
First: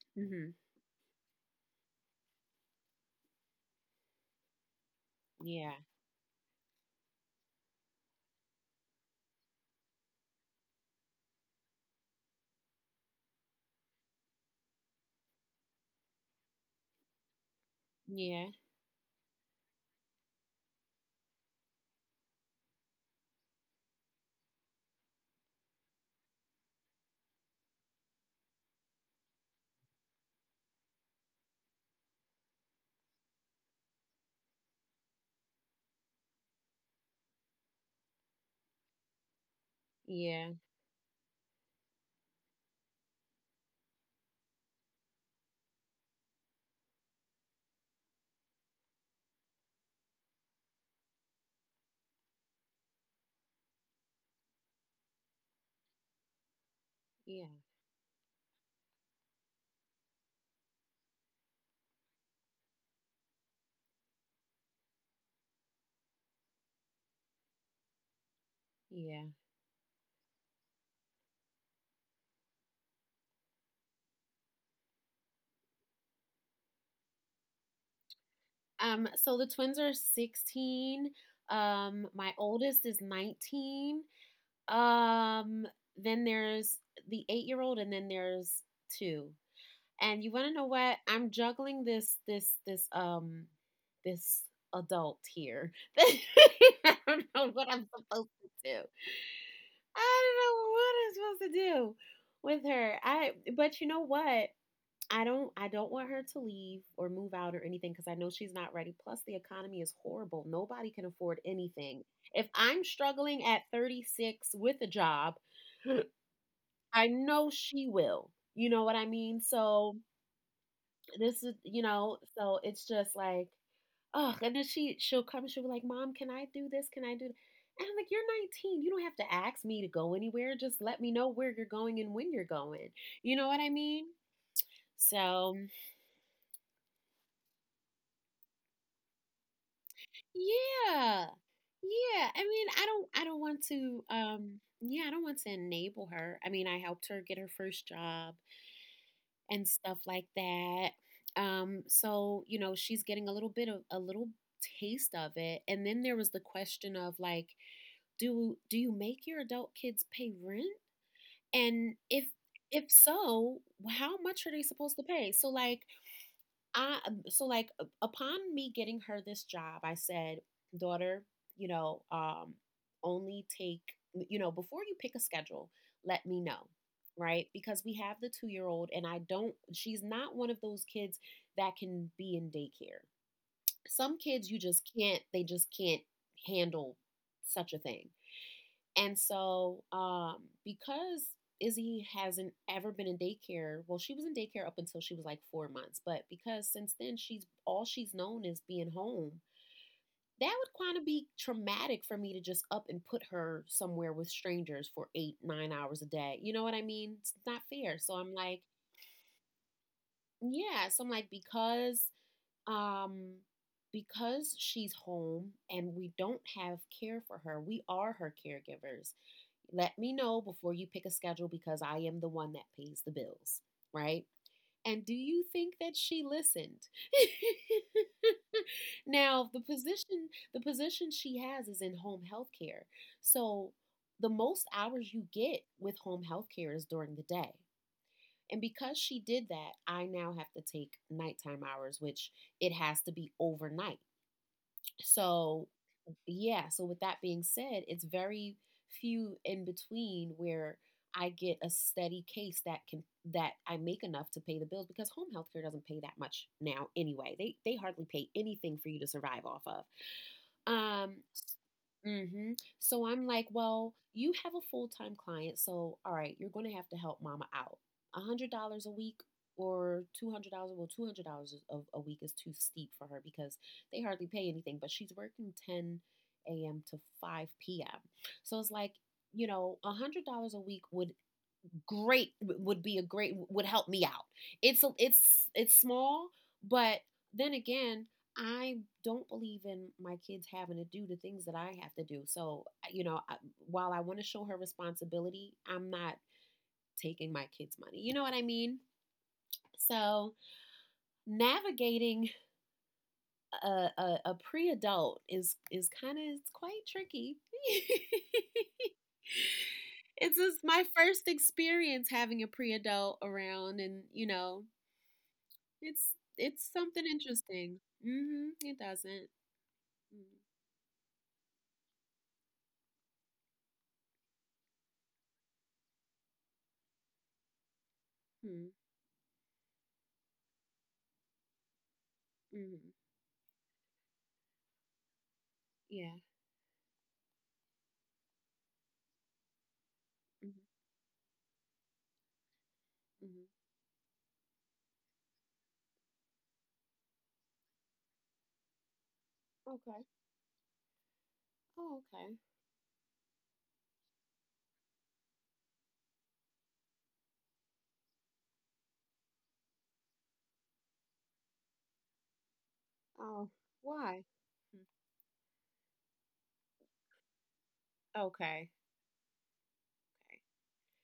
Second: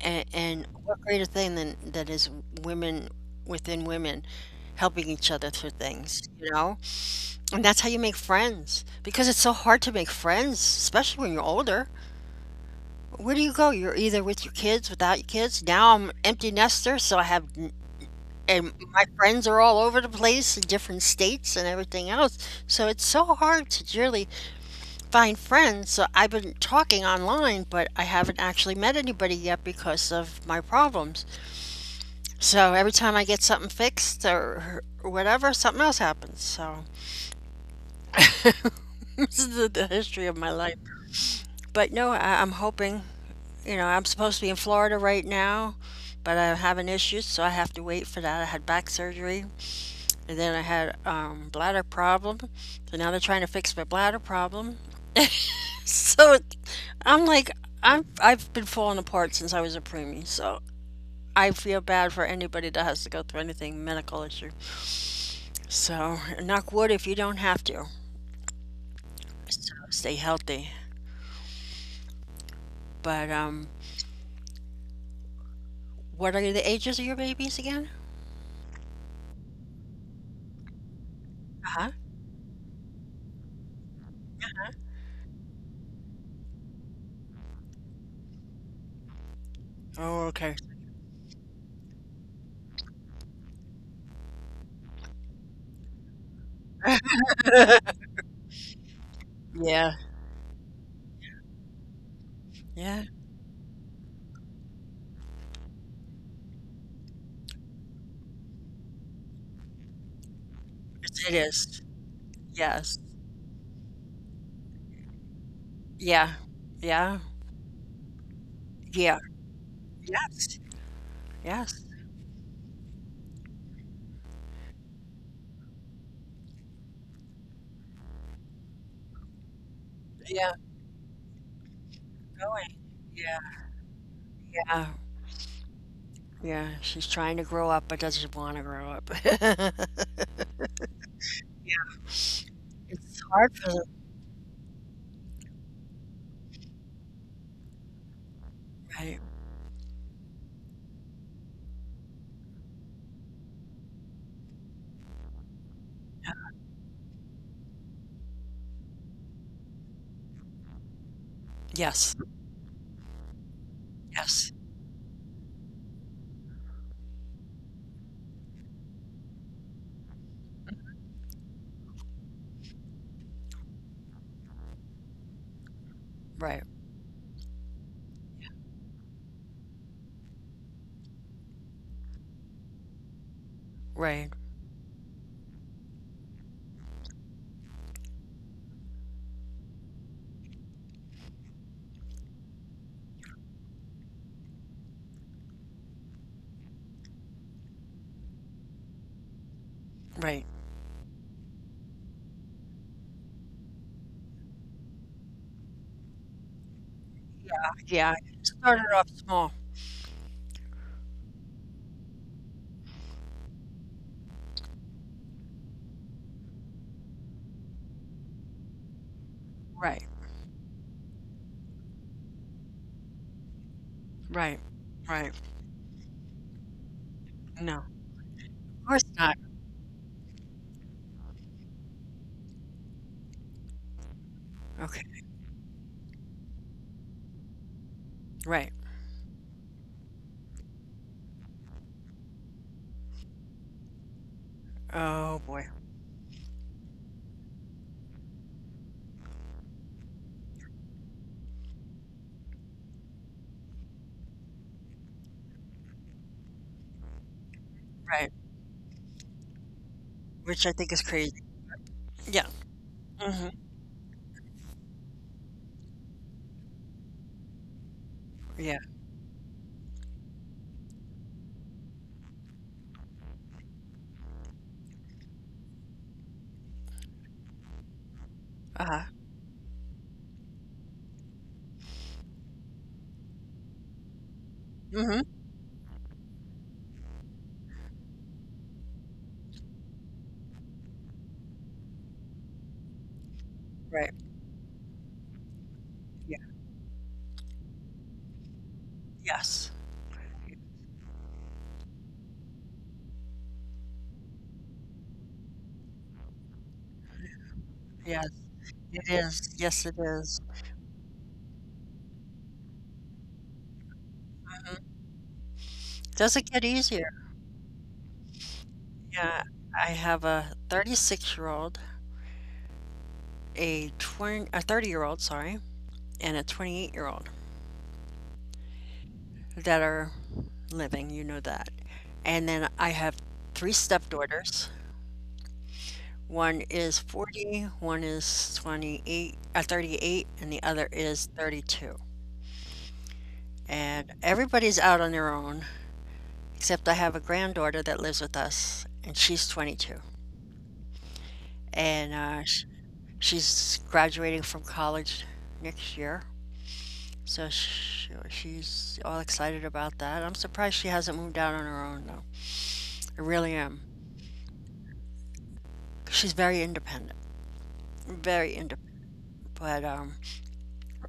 Speaker 1: and,
Speaker 2: Mhm.
Speaker 1: And what greater thing than that is women within women helping each other through
Speaker 2: Yeah.
Speaker 1: things, you know. And that's how you make friends, because it's so hard to make friends, especially when you're older. Where do you go? You're either with your kids, without your kids. Now I'm empty nester, so I have,
Speaker 2: Yeah.
Speaker 1: and my friends are all over the place in different states and everything else. So it's so hard to really find friends. So I've been talking online, but I haven't actually met anybody yet because of my problems. So every time I get something fixed or whatever, something else happens. So (laughs) this is the, the history of my
Speaker 2: Yeah.
Speaker 1: life. But no, I, I'm hoping. You know, I'm supposed to be in Florida right now, but I'm having issues, so I have to wait for that. I had back surgery, and then I had um, bladder problem, so now they're trying to fix my bladder problem. (laughs) So it- I'm
Speaker 2: Yeah.
Speaker 1: like, I'm I've been falling apart since I was a preemie, so I feel bad for anybody that has to go through anything medical issue. So knock wood if you don't have to.
Speaker 2: Yeah.
Speaker 1: So stay healthy. But um, What are the ages of your babies again?
Speaker 2: Um, so the twins are sixteen.
Speaker 1: Uh huh.
Speaker 2: Um, my oldest is nineteen. Um, then there's the eight-year-old and then there's two. And
Speaker 1: Oh,
Speaker 2: you want to
Speaker 1: okay.
Speaker 2: know what? I'm juggling this this this um this adult here. (laughs) I don't know what I'm supposed to do.
Speaker 1: (laughs) Yeah.
Speaker 2: I don't know what I'm supposed to do with her.
Speaker 1: Yeah.
Speaker 2: I But you know what? I don't I don't want her to leave or move out or anything because I know she's not ready. Plus the economy is horrible. Nobody can
Speaker 1: Yes, it
Speaker 2: afford
Speaker 1: is.
Speaker 2: anything. If I'm
Speaker 1: Yes.
Speaker 2: struggling at thirty-six with a job,
Speaker 1: Yeah.
Speaker 2: I
Speaker 1: Yeah.
Speaker 2: know she will. You know what I
Speaker 1: Yeah.
Speaker 2: mean? So
Speaker 1: Yes.
Speaker 2: this is,
Speaker 1: Yes.
Speaker 2: you know, so it's just like, oh, and then she she'll come, she'll be like, "Mom, can I do this? Can I do th-" And I'm like, you're nineteen. You don't have to ask me to go
Speaker 1: Yeah.
Speaker 2: anywhere. Just let me know where you're going and when you're
Speaker 1: Going.
Speaker 2: going.
Speaker 1: Yeah.
Speaker 2: You know what I mean?
Speaker 1: Yeah.
Speaker 2: So
Speaker 1: Yeah. She's trying to grow up but doesn't want to grow up. (laughs)
Speaker 2: yeah.
Speaker 1: Yeah.
Speaker 2: Yeah. I mean, I don't
Speaker 1: It's
Speaker 2: I don't
Speaker 1: hard
Speaker 2: want
Speaker 1: for them,
Speaker 2: to um yeah, I don't want to enable her. I mean, I helped her get her first job
Speaker 1: right?
Speaker 2: and stuff like that. Um so, you know, she's getting a little bit of a little taste of it. And then there was the question of like, do do you make your adult kids pay rent? And
Speaker 1: Yes.
Speaker 2: if if so, how much
Speaker 1: Yes.
Speaker 2: are they supposed to pay? So like I so like upon me getting her this job, I said, daughter, you know, um, only take you know before you pick a schedule, let me
Speaker 1: Right.
Speaker 2: know, right? Because we have the two year old, and I don't. She's not one of those kids that can be in daycare. Some
Speaker 1: Right.
Speaker 2: kids you just can't. They just can't handle such a thing. And so, um, because Izzy hasn't ever been in daycare, well, she was in daycare up until she was like four months, but because since then she's all she's known is being home,
Speaker 1: Right.
Speaker 2: that would kind of be traumatic for me to just up and put her somewhere with strangers for eight, nine hours a day. You know what I mean? It's not
Speaker 1: Yeah.
Speaker 2: fair. So
Speaker 1: It
Speaker 2: I'm like,
Speaker 1: started off small.
Speaker 2: yeah. So I'm like, because um because she's home and we don't have care for her, we are her caregivers.
Speaker 1: Right.
Speaker 2: Let me know before you pick a schedule because I am the one that pays the bills, right?
Speaker 1: Right.
Speaker 2: And do
Speaker 1: Right.
Speaker 2: you think that she listened?
Speaker 1: No. Of course
Speaker 2: (laughs)
Speaker 1: not.
Speaker 2: Now, the position the position she has is in home health care. So, the most
Speaker 1: Okay.
Speaker 2: hours you get with home health care is during the day.
Speaker 1: Right.
Speaker 2: And because she did that, I now have to take nighttime hours, which it has to be overnight.
Speaker 1: Oh boy.
Speaker 2: So, yeah, so with that being said, it's very few in between where I get a steady case that can that I make enough to pay the bills, because home health care doesn't pay that much now anyway. They they hardly pay
Speaker 1: Right.
Speaker 2: anything for you to survive off of.
Speaker 1: Which I think is
Speaker 2: Um.
Speaker 1: crazy. Yeah.
Speaker 2: Mm-hmm. So I'm like,
Speaker 1: Hmm.
Speaker 2: well, you have a full time client, so all right, you're going to have to help mama out. A hundred
Speaker 1: Yeah.
Speaker 2: dollars a week or two hundred dollars. Well, two hundred dollars a, a week is too steep for her because they hardly pay anything. But she's working ten a m to five p m. So it's like,
Speaker 1: Uh-huh.
Speaker 2: you know, a hundred dollars a week would great would be a great would help me out. It's a,
Speaker 1: Hmm.
Speaker 2: it's it's small, but then again, I don't believe in my kids having to do the things that I have to do. So, you know, I, while I
Speaker 1: Right.
Speaker 2: want to show her responsibility, I'm not
Speaker 1: Yeah.
Speaker 2: taking my kids' money. You know what I mean?
Speaker 1: Yes.
Speaker 2: So, navigating a, a, a pre-adult is is kind of it's quite tricky.
Speaker 1: Yes,
Speaker 2: (laughs)
Speaker 1: it is. Yes, it
Speaker 2: It's
Speaker 1: is.
Speaker 2: just my first experience having a pre-adult around, and you know,
Speaker 1: Mhm.
Speaker 2: it's
Speaker 1: Doesn't get
Speaker 2: it's something
Speaker 1: easier.
Speaker 2: interesting. Hmm. It doesn't.
Speaker 1: Yeah, I have a thirty-six-year-old, a twenty, a thirty-year-old, sorry, and a twenty-eight-year-old
Speaker 2: Hmm.
Speaker 1: that are living, you know that. And then
Speaker 2: Hmm.
Speaker 1: I have three stepdaughters.
Speaker 2: Yeah.
Speaker 1: One is forty, one is twenty-eight, uh, thirty-eight, and
Speaker 2: Hmm.
Speaker 1: the other is thirty-two.
Speaker 2: Hmm.
Speaker 1: And everybody's out on their own, except I have a granddaughter that lives with us, and she's twenty-two.
Speaker 2: Okay. Oh,
Speaker 1: And
Speaker 2: okay.
Speaker 1: uh, sh She's graduating from college next year, so sh she's all excited about that. I'm surprised she hasn't moved out on her own though. I really
Speaker 2: Oh,
Speaker 1: am.
Speaker 2: why?
Speaker 1: She's very independent, very
Speaker 2: Okay.
Speaker 1: independent, but um,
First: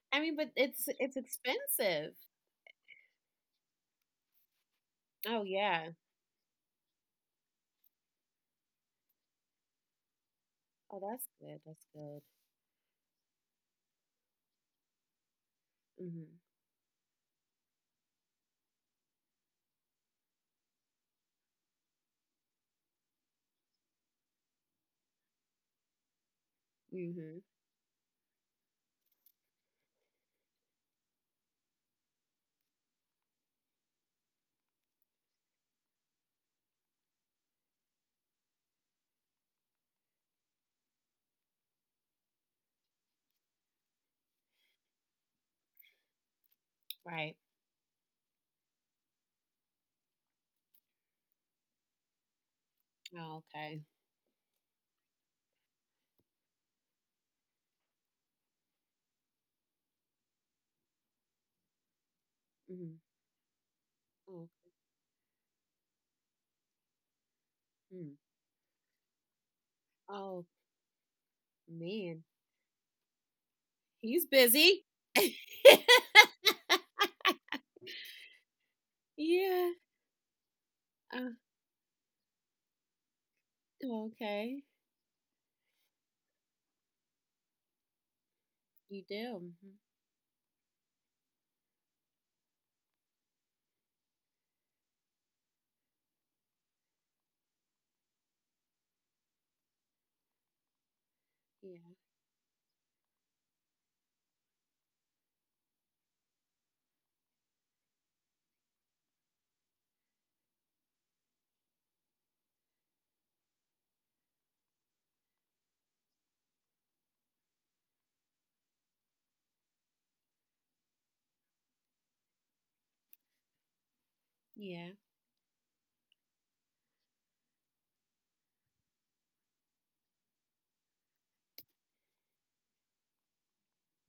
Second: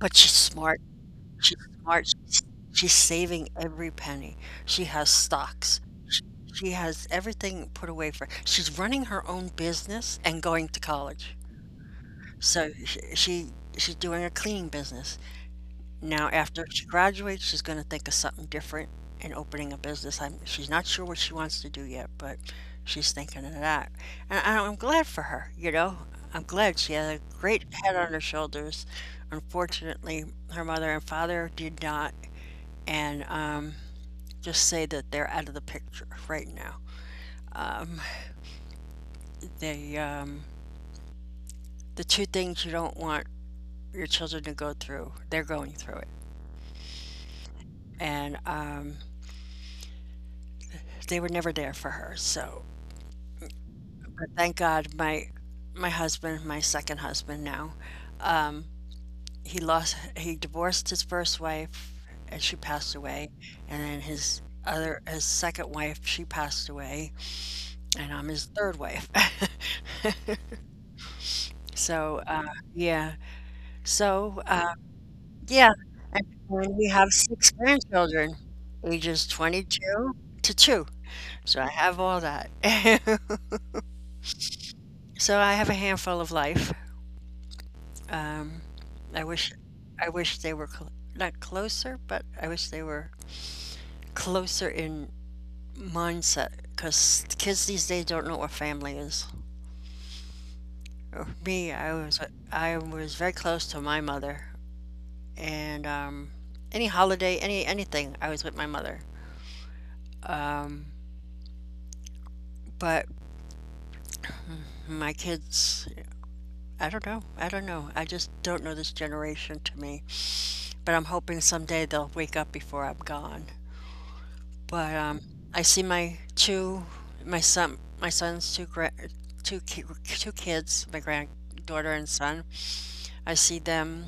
Speaker 1: but
Speaker 2: I
Speaker 1: she's
Speaker 2: mean, but
Speaker 1: smart.
Speaker 2: it's it's
Speaker 1: She's smart.
Speaker 2: expensive.
Speaker 1: She's, she's saving every penny. She has
Speaker 2: Oh
Speaker 1: stocks.
Speaker 2: yeah.
Speaker 1: She, she has everything put away for. She's running her own business and going to
Speaker 2: Oh, that's
Speaker 1: college.
Speaker 2: good. That's good.
Speaker 1: So she, she she's doing a cleaning business. Now,
Speaker 2: Hmm.
Speaker 1: after she graduates, she's going to think of something different and opening a business. I'm, she's not sure what she wants to do yet, but she's thinking of that. And I- I'm glad for her, you know. I'm glad she had a
Speaker 2: Hmm.
Speaker 1: great head on her shoulders. Unfortunately, her mother and father did not, and um, just say that they're out of the picture right now. Um, the um, the two things you don't want your children to go through, they're going through it,
Speaker 2: Right.
Speaker 1: and um, they were never there for her. So
Speaker 2: Oh, okay.
Speaker 1: but thank God, my my husband, my second husband now, um, he lost, he divorced his first wife, and she
Speaker 2: Mhm.
Speaker 1: passed away, and then his
Speaker 2: Oh,
Speaker 1: other, his second wife, she passed away,
Speaker 2: mm.
Speaker 1: and I'm his third wife. (laughs)
Speaker 2: Oh, man.
Speaker 1: So, uh, yeah.
Speaker 2: He's
Speaker 1: So, uh,
Speaker 2: busy. (laughs)
Speaker 1: yeah, and and we have six grandchildren, ages
Speaker 2: Yeah.
Speaker 1: twenty-two to two.
Speaker 2: Uh,
Speaker 1: So I have all that. (laughs)
Speaker 2: oh, okay.
Speaker 1: So I have a handful of life. Um,
Speaker 2: You
Speaker 1: I
Speaker 2: do.
Speaker 1: wish
Speaker 2: Mhm.
Speaker 1: I wish they were cl not closer, but I wish they were closer in mindset, because kids these days don't know what family is. Uh, Me, I was I was very close to my mother, and um, any holiday, any anything, I was with my mother. Um, but my kids, I don't know. I don't know. I just don't know this generation to me. But I'm hoping someday they'll wake up before I'm gone.
Speaker 2: Yeah.
Speaker 1: But um, I see my two, my son, my son's two gra- two ki- two kids, my granddaughter and son. I see them.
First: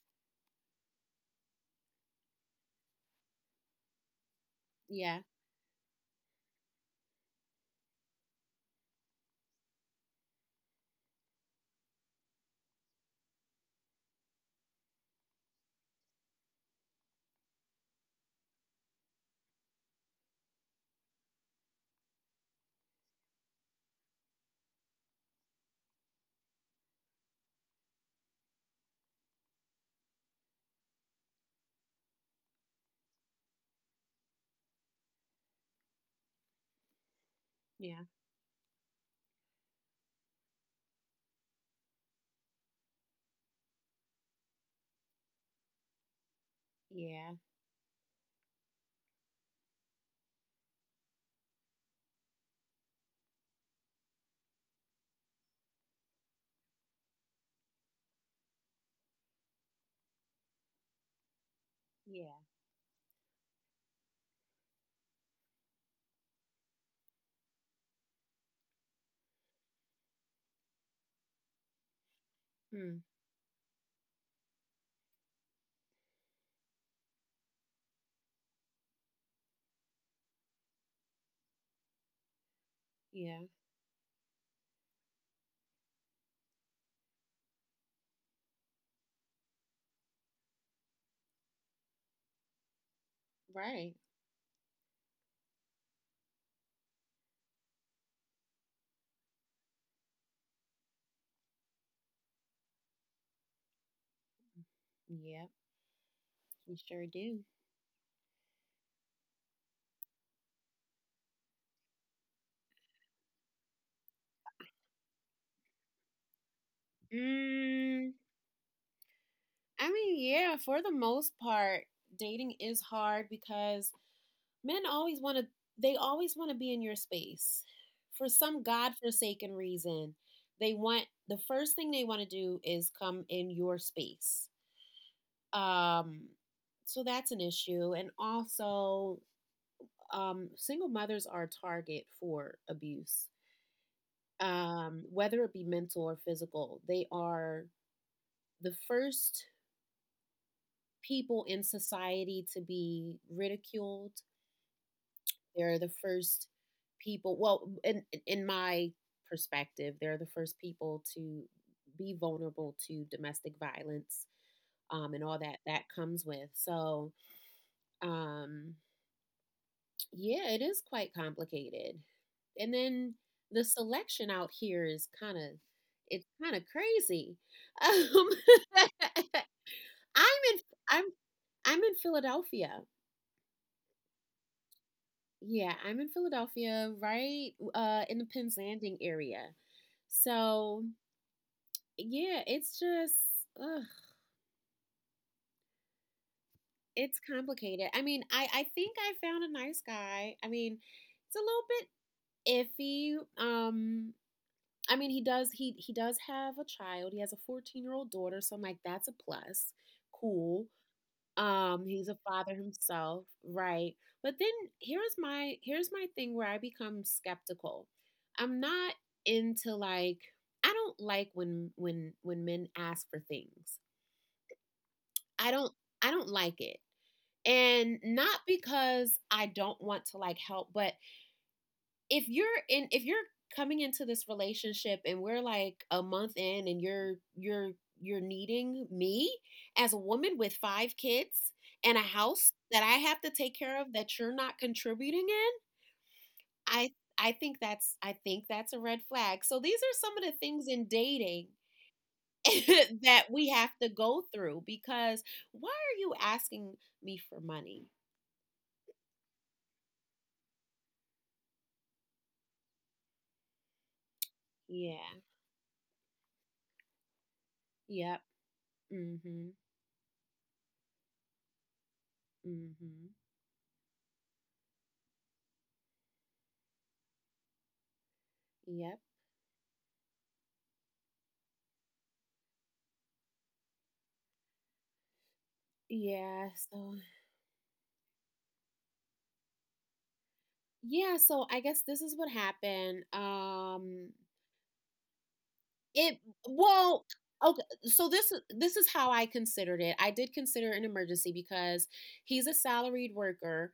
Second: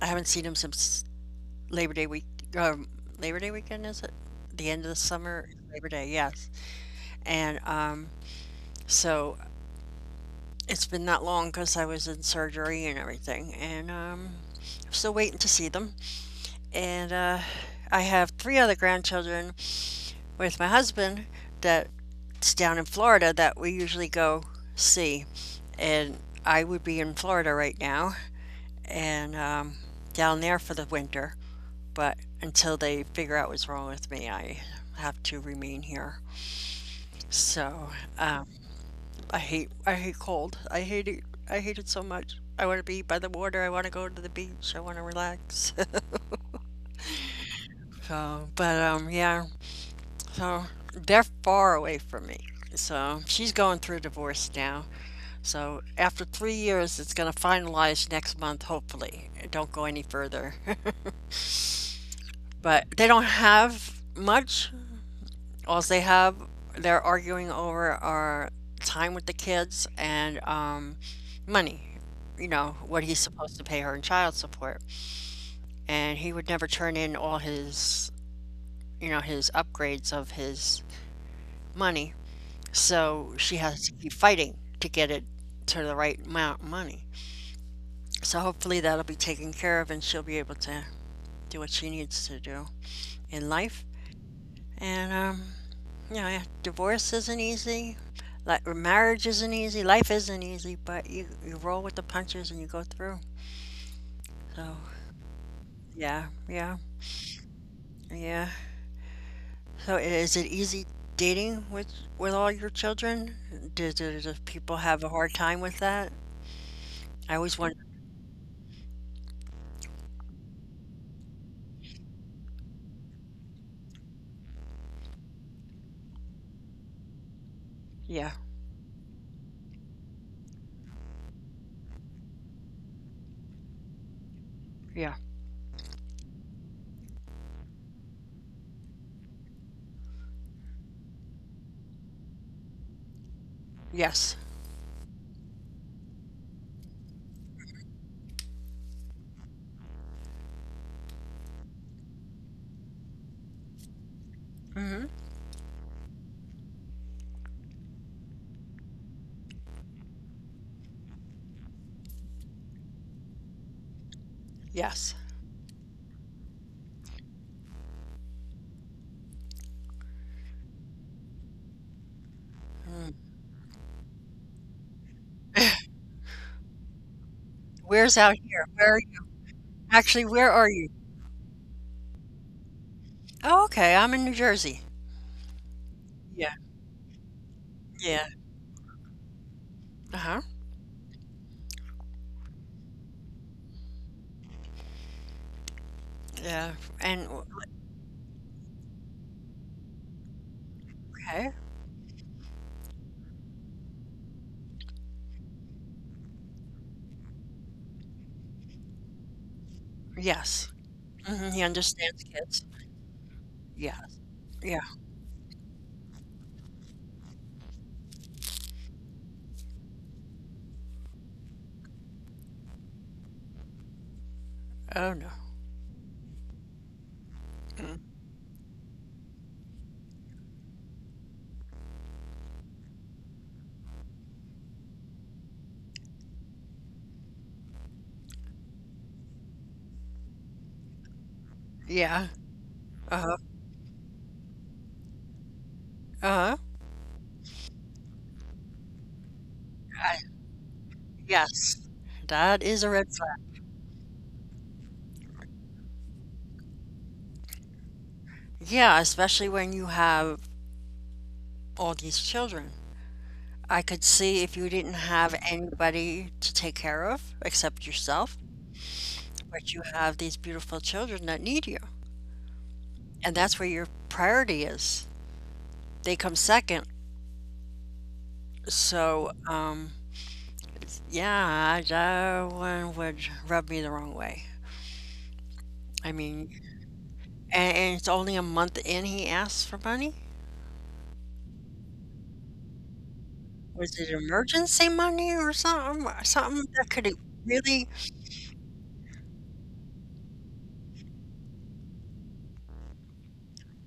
Speaker 1: I haven't seen them since Labor Day week. Um, Labor Day weekend is it? The end of the
Speaker 2: Yeah.
Speaker 1: summer, Labor Day, yes. And um, So it's been that long because I was in surgery and everything, and um, I'm still waiting to see them. And uh, I have three other grandchildren with my husband that's down in Florida that we usually go see. And I would be in Florida right now and um, down there for the winter. But until they figure out what's wrong with me, I have to remain here. So
Speaker 2: Yeah.
Speaker 1: um, I hate I hate cold. I hate it. I hate it so much. I want to be by the water. I want to go to the beach. I want to relax.
Speaker 2: Yeah.
Speaker 1: (laughs) So, but um, yeah. So they're far away from me. So she's going through divorce now. So after three years, it's going to finalize next month, hopefully. Don't go any further. (laughs)
Speaker 2: Yeah.
Speaker 1: But they don't have much. All they have, they're arguing over our time with the kids and um, money. You know,
Speaker 2: Yeah. Hmm.
Speaker 1: what he's supposed to pay her in child support. And he would never turn in all his, you know, his upgrades of his money. So
Speaker 2: Yeah.
Speaker 1: she has to keep fighting to get it to the right amount of money. So hopefully that'll be taken care of and she'll be able to do what she needs to do in life.
Speaker 2: Right.
Speaker 1: And um, you know, yeah, divorce isn't easy. Like marriage isn't easy. Life isn't easy, but you you roll with the punches and you go through. So
Speaker 2: Yeah.
Speaker 1: yeah,
Speaker 2: You
Speaker 1: yeah,
Speaker 2: sure do.
Speaker 1: yeah. So is it easy dating with with all your children? Do, do, do people have a hard time with that? I always wonder.
Speaker 2: Mm, I mean, yeah, for the most part, dating is hard because men always want to they always want to be in your space.
Speaker 1: Yeah,
Speaker 2: For some godforsaken reason, they want the first thing they want to do is come in your space.
Speaker 1: yeah,
Speaker 2: Um so that's an issue, and also um single mothers are a target for abuse.
Speaker 1: yes,
Speaker 2: Um, whether it be mental or physical, they are the first people in society to be ridiculed.
Speaker 1: mm-hmm,
Speaker 2: They're the first people. Well, in in my perspective, they're the first people to be vulnerable to domestic violence um,
Speaker 1: yes.
Speaker 2: and all that that comes with. So, um, yeah, it is quite complicated. And then
Speaker 1: Mm.
Speaker 2: the selection out here is kind of
Speaker 1: (laughs)
Speaker 2: it's kind of crazy.
Speaker 1: Where's out here?
Speaker 2: Um,
Speaker 1: Where are you?
Speaker 2: (laughs)
Speaker 1: Actually,
Speaker 2: I'm
Speaker 1: where
Speaker 2: in
Speaker 1: are you?
Speaker 2: I'm I'm in Philadelphia.
Speaker 1: Oh, okay. I'm in New Jersey.
Speaker 2: Yeah, I'm in
Speaker 1: Yeah.
Speaker 2: Philadelphia, right uh, in the
Speaker 1: Yeah.
Speaker 2: Penzanding area.
Speaker 1: Uh huh.
Speaker 2: So yeah, it's just ugh,
Speaker 1: Yeah,
Speaker 2: it's
Speaker 1: and
Speaker 2: complicated. I mean, I I think I found a nice guy. I mean, it's
Speaker 1: okay.
Speaker 2: a little bit iffy. Um, I mean, he does he he does have a child. He has a fourteen year old daughter. So I'm like, that's a plus. Cool.
Speaker 1: Yes. Mhm, he
Speaker 2: Um, he's a
Speaker 1: understands
Speaker 2: father
Speaker 1: kids.
Speaker 2: himself, right?
Speaker 1: Yes.
Speaker 2: But then
Speaker 1: Yeah.
Speaker 2: here's my here's my thing where I become skeptical. I'm not into like I don't like when when when men ask for things.
Speaker 1: Oh, no.
Speaker 2: I don't I don't like it. And
Speaker 1: Mm.
Speaker 2: not because I don't want to like help, but if you're in if you're coming into this relationship and we're like a month in and you're you're you're needing me as a woman with five kids and a
Speaker 1: Yeah.
Speaker 2: house that I have to
Speaker 1: Uh-huh.
Speaker 2: take care of that you're not contributing in,
Speaker 1: Uh-huh.
Speaker 2: I I think that's I think that's a red flag. So these are some
Speaker 1: I
Speaker 2: of the things in dating
Speaker 1: yes. That is a
Speaker 2: (laughs)
Speaker 1: red
Speaker 2: that we
Speaker 1: flag.
Speaker 2: have to go through because why are you asking me for money?
Speaker 1: Yeah, especially when you have all these children. I could see if you didn't
Speaker 2: Yeah.
Speaker 1: have anybody to take care of except
Speaker 2: Yep.
Speaker 1: yourself,
Speaker 2: Mhm.
Speaker 1: but you have these beautiful children that need you,
Speaker 2: Mhm.
Speaker 1: and that's where your priority is. They come second.
Speaker 2: Yep.
Speaker 1: So, um Yeah, that one would rub me the wrong way. I
Speaker 2: Yeah,
Speaker 1: mean,
Speaker 2: so
Speaker 1: and, and it's only a month in he asks for money.
Speaker 2: yeah, so I guess this is what happened.
Speaker 1: Was it
Speaker 2: Um
Speaker 1: emergency money or something?
Speaker 2: It
Speaker 1: Something that could
Speaker 2: well, okay.
Speaker 1: really.
Speaker 2: So this this is how I considered it. I did consider it an emergency because he's a salaried worker,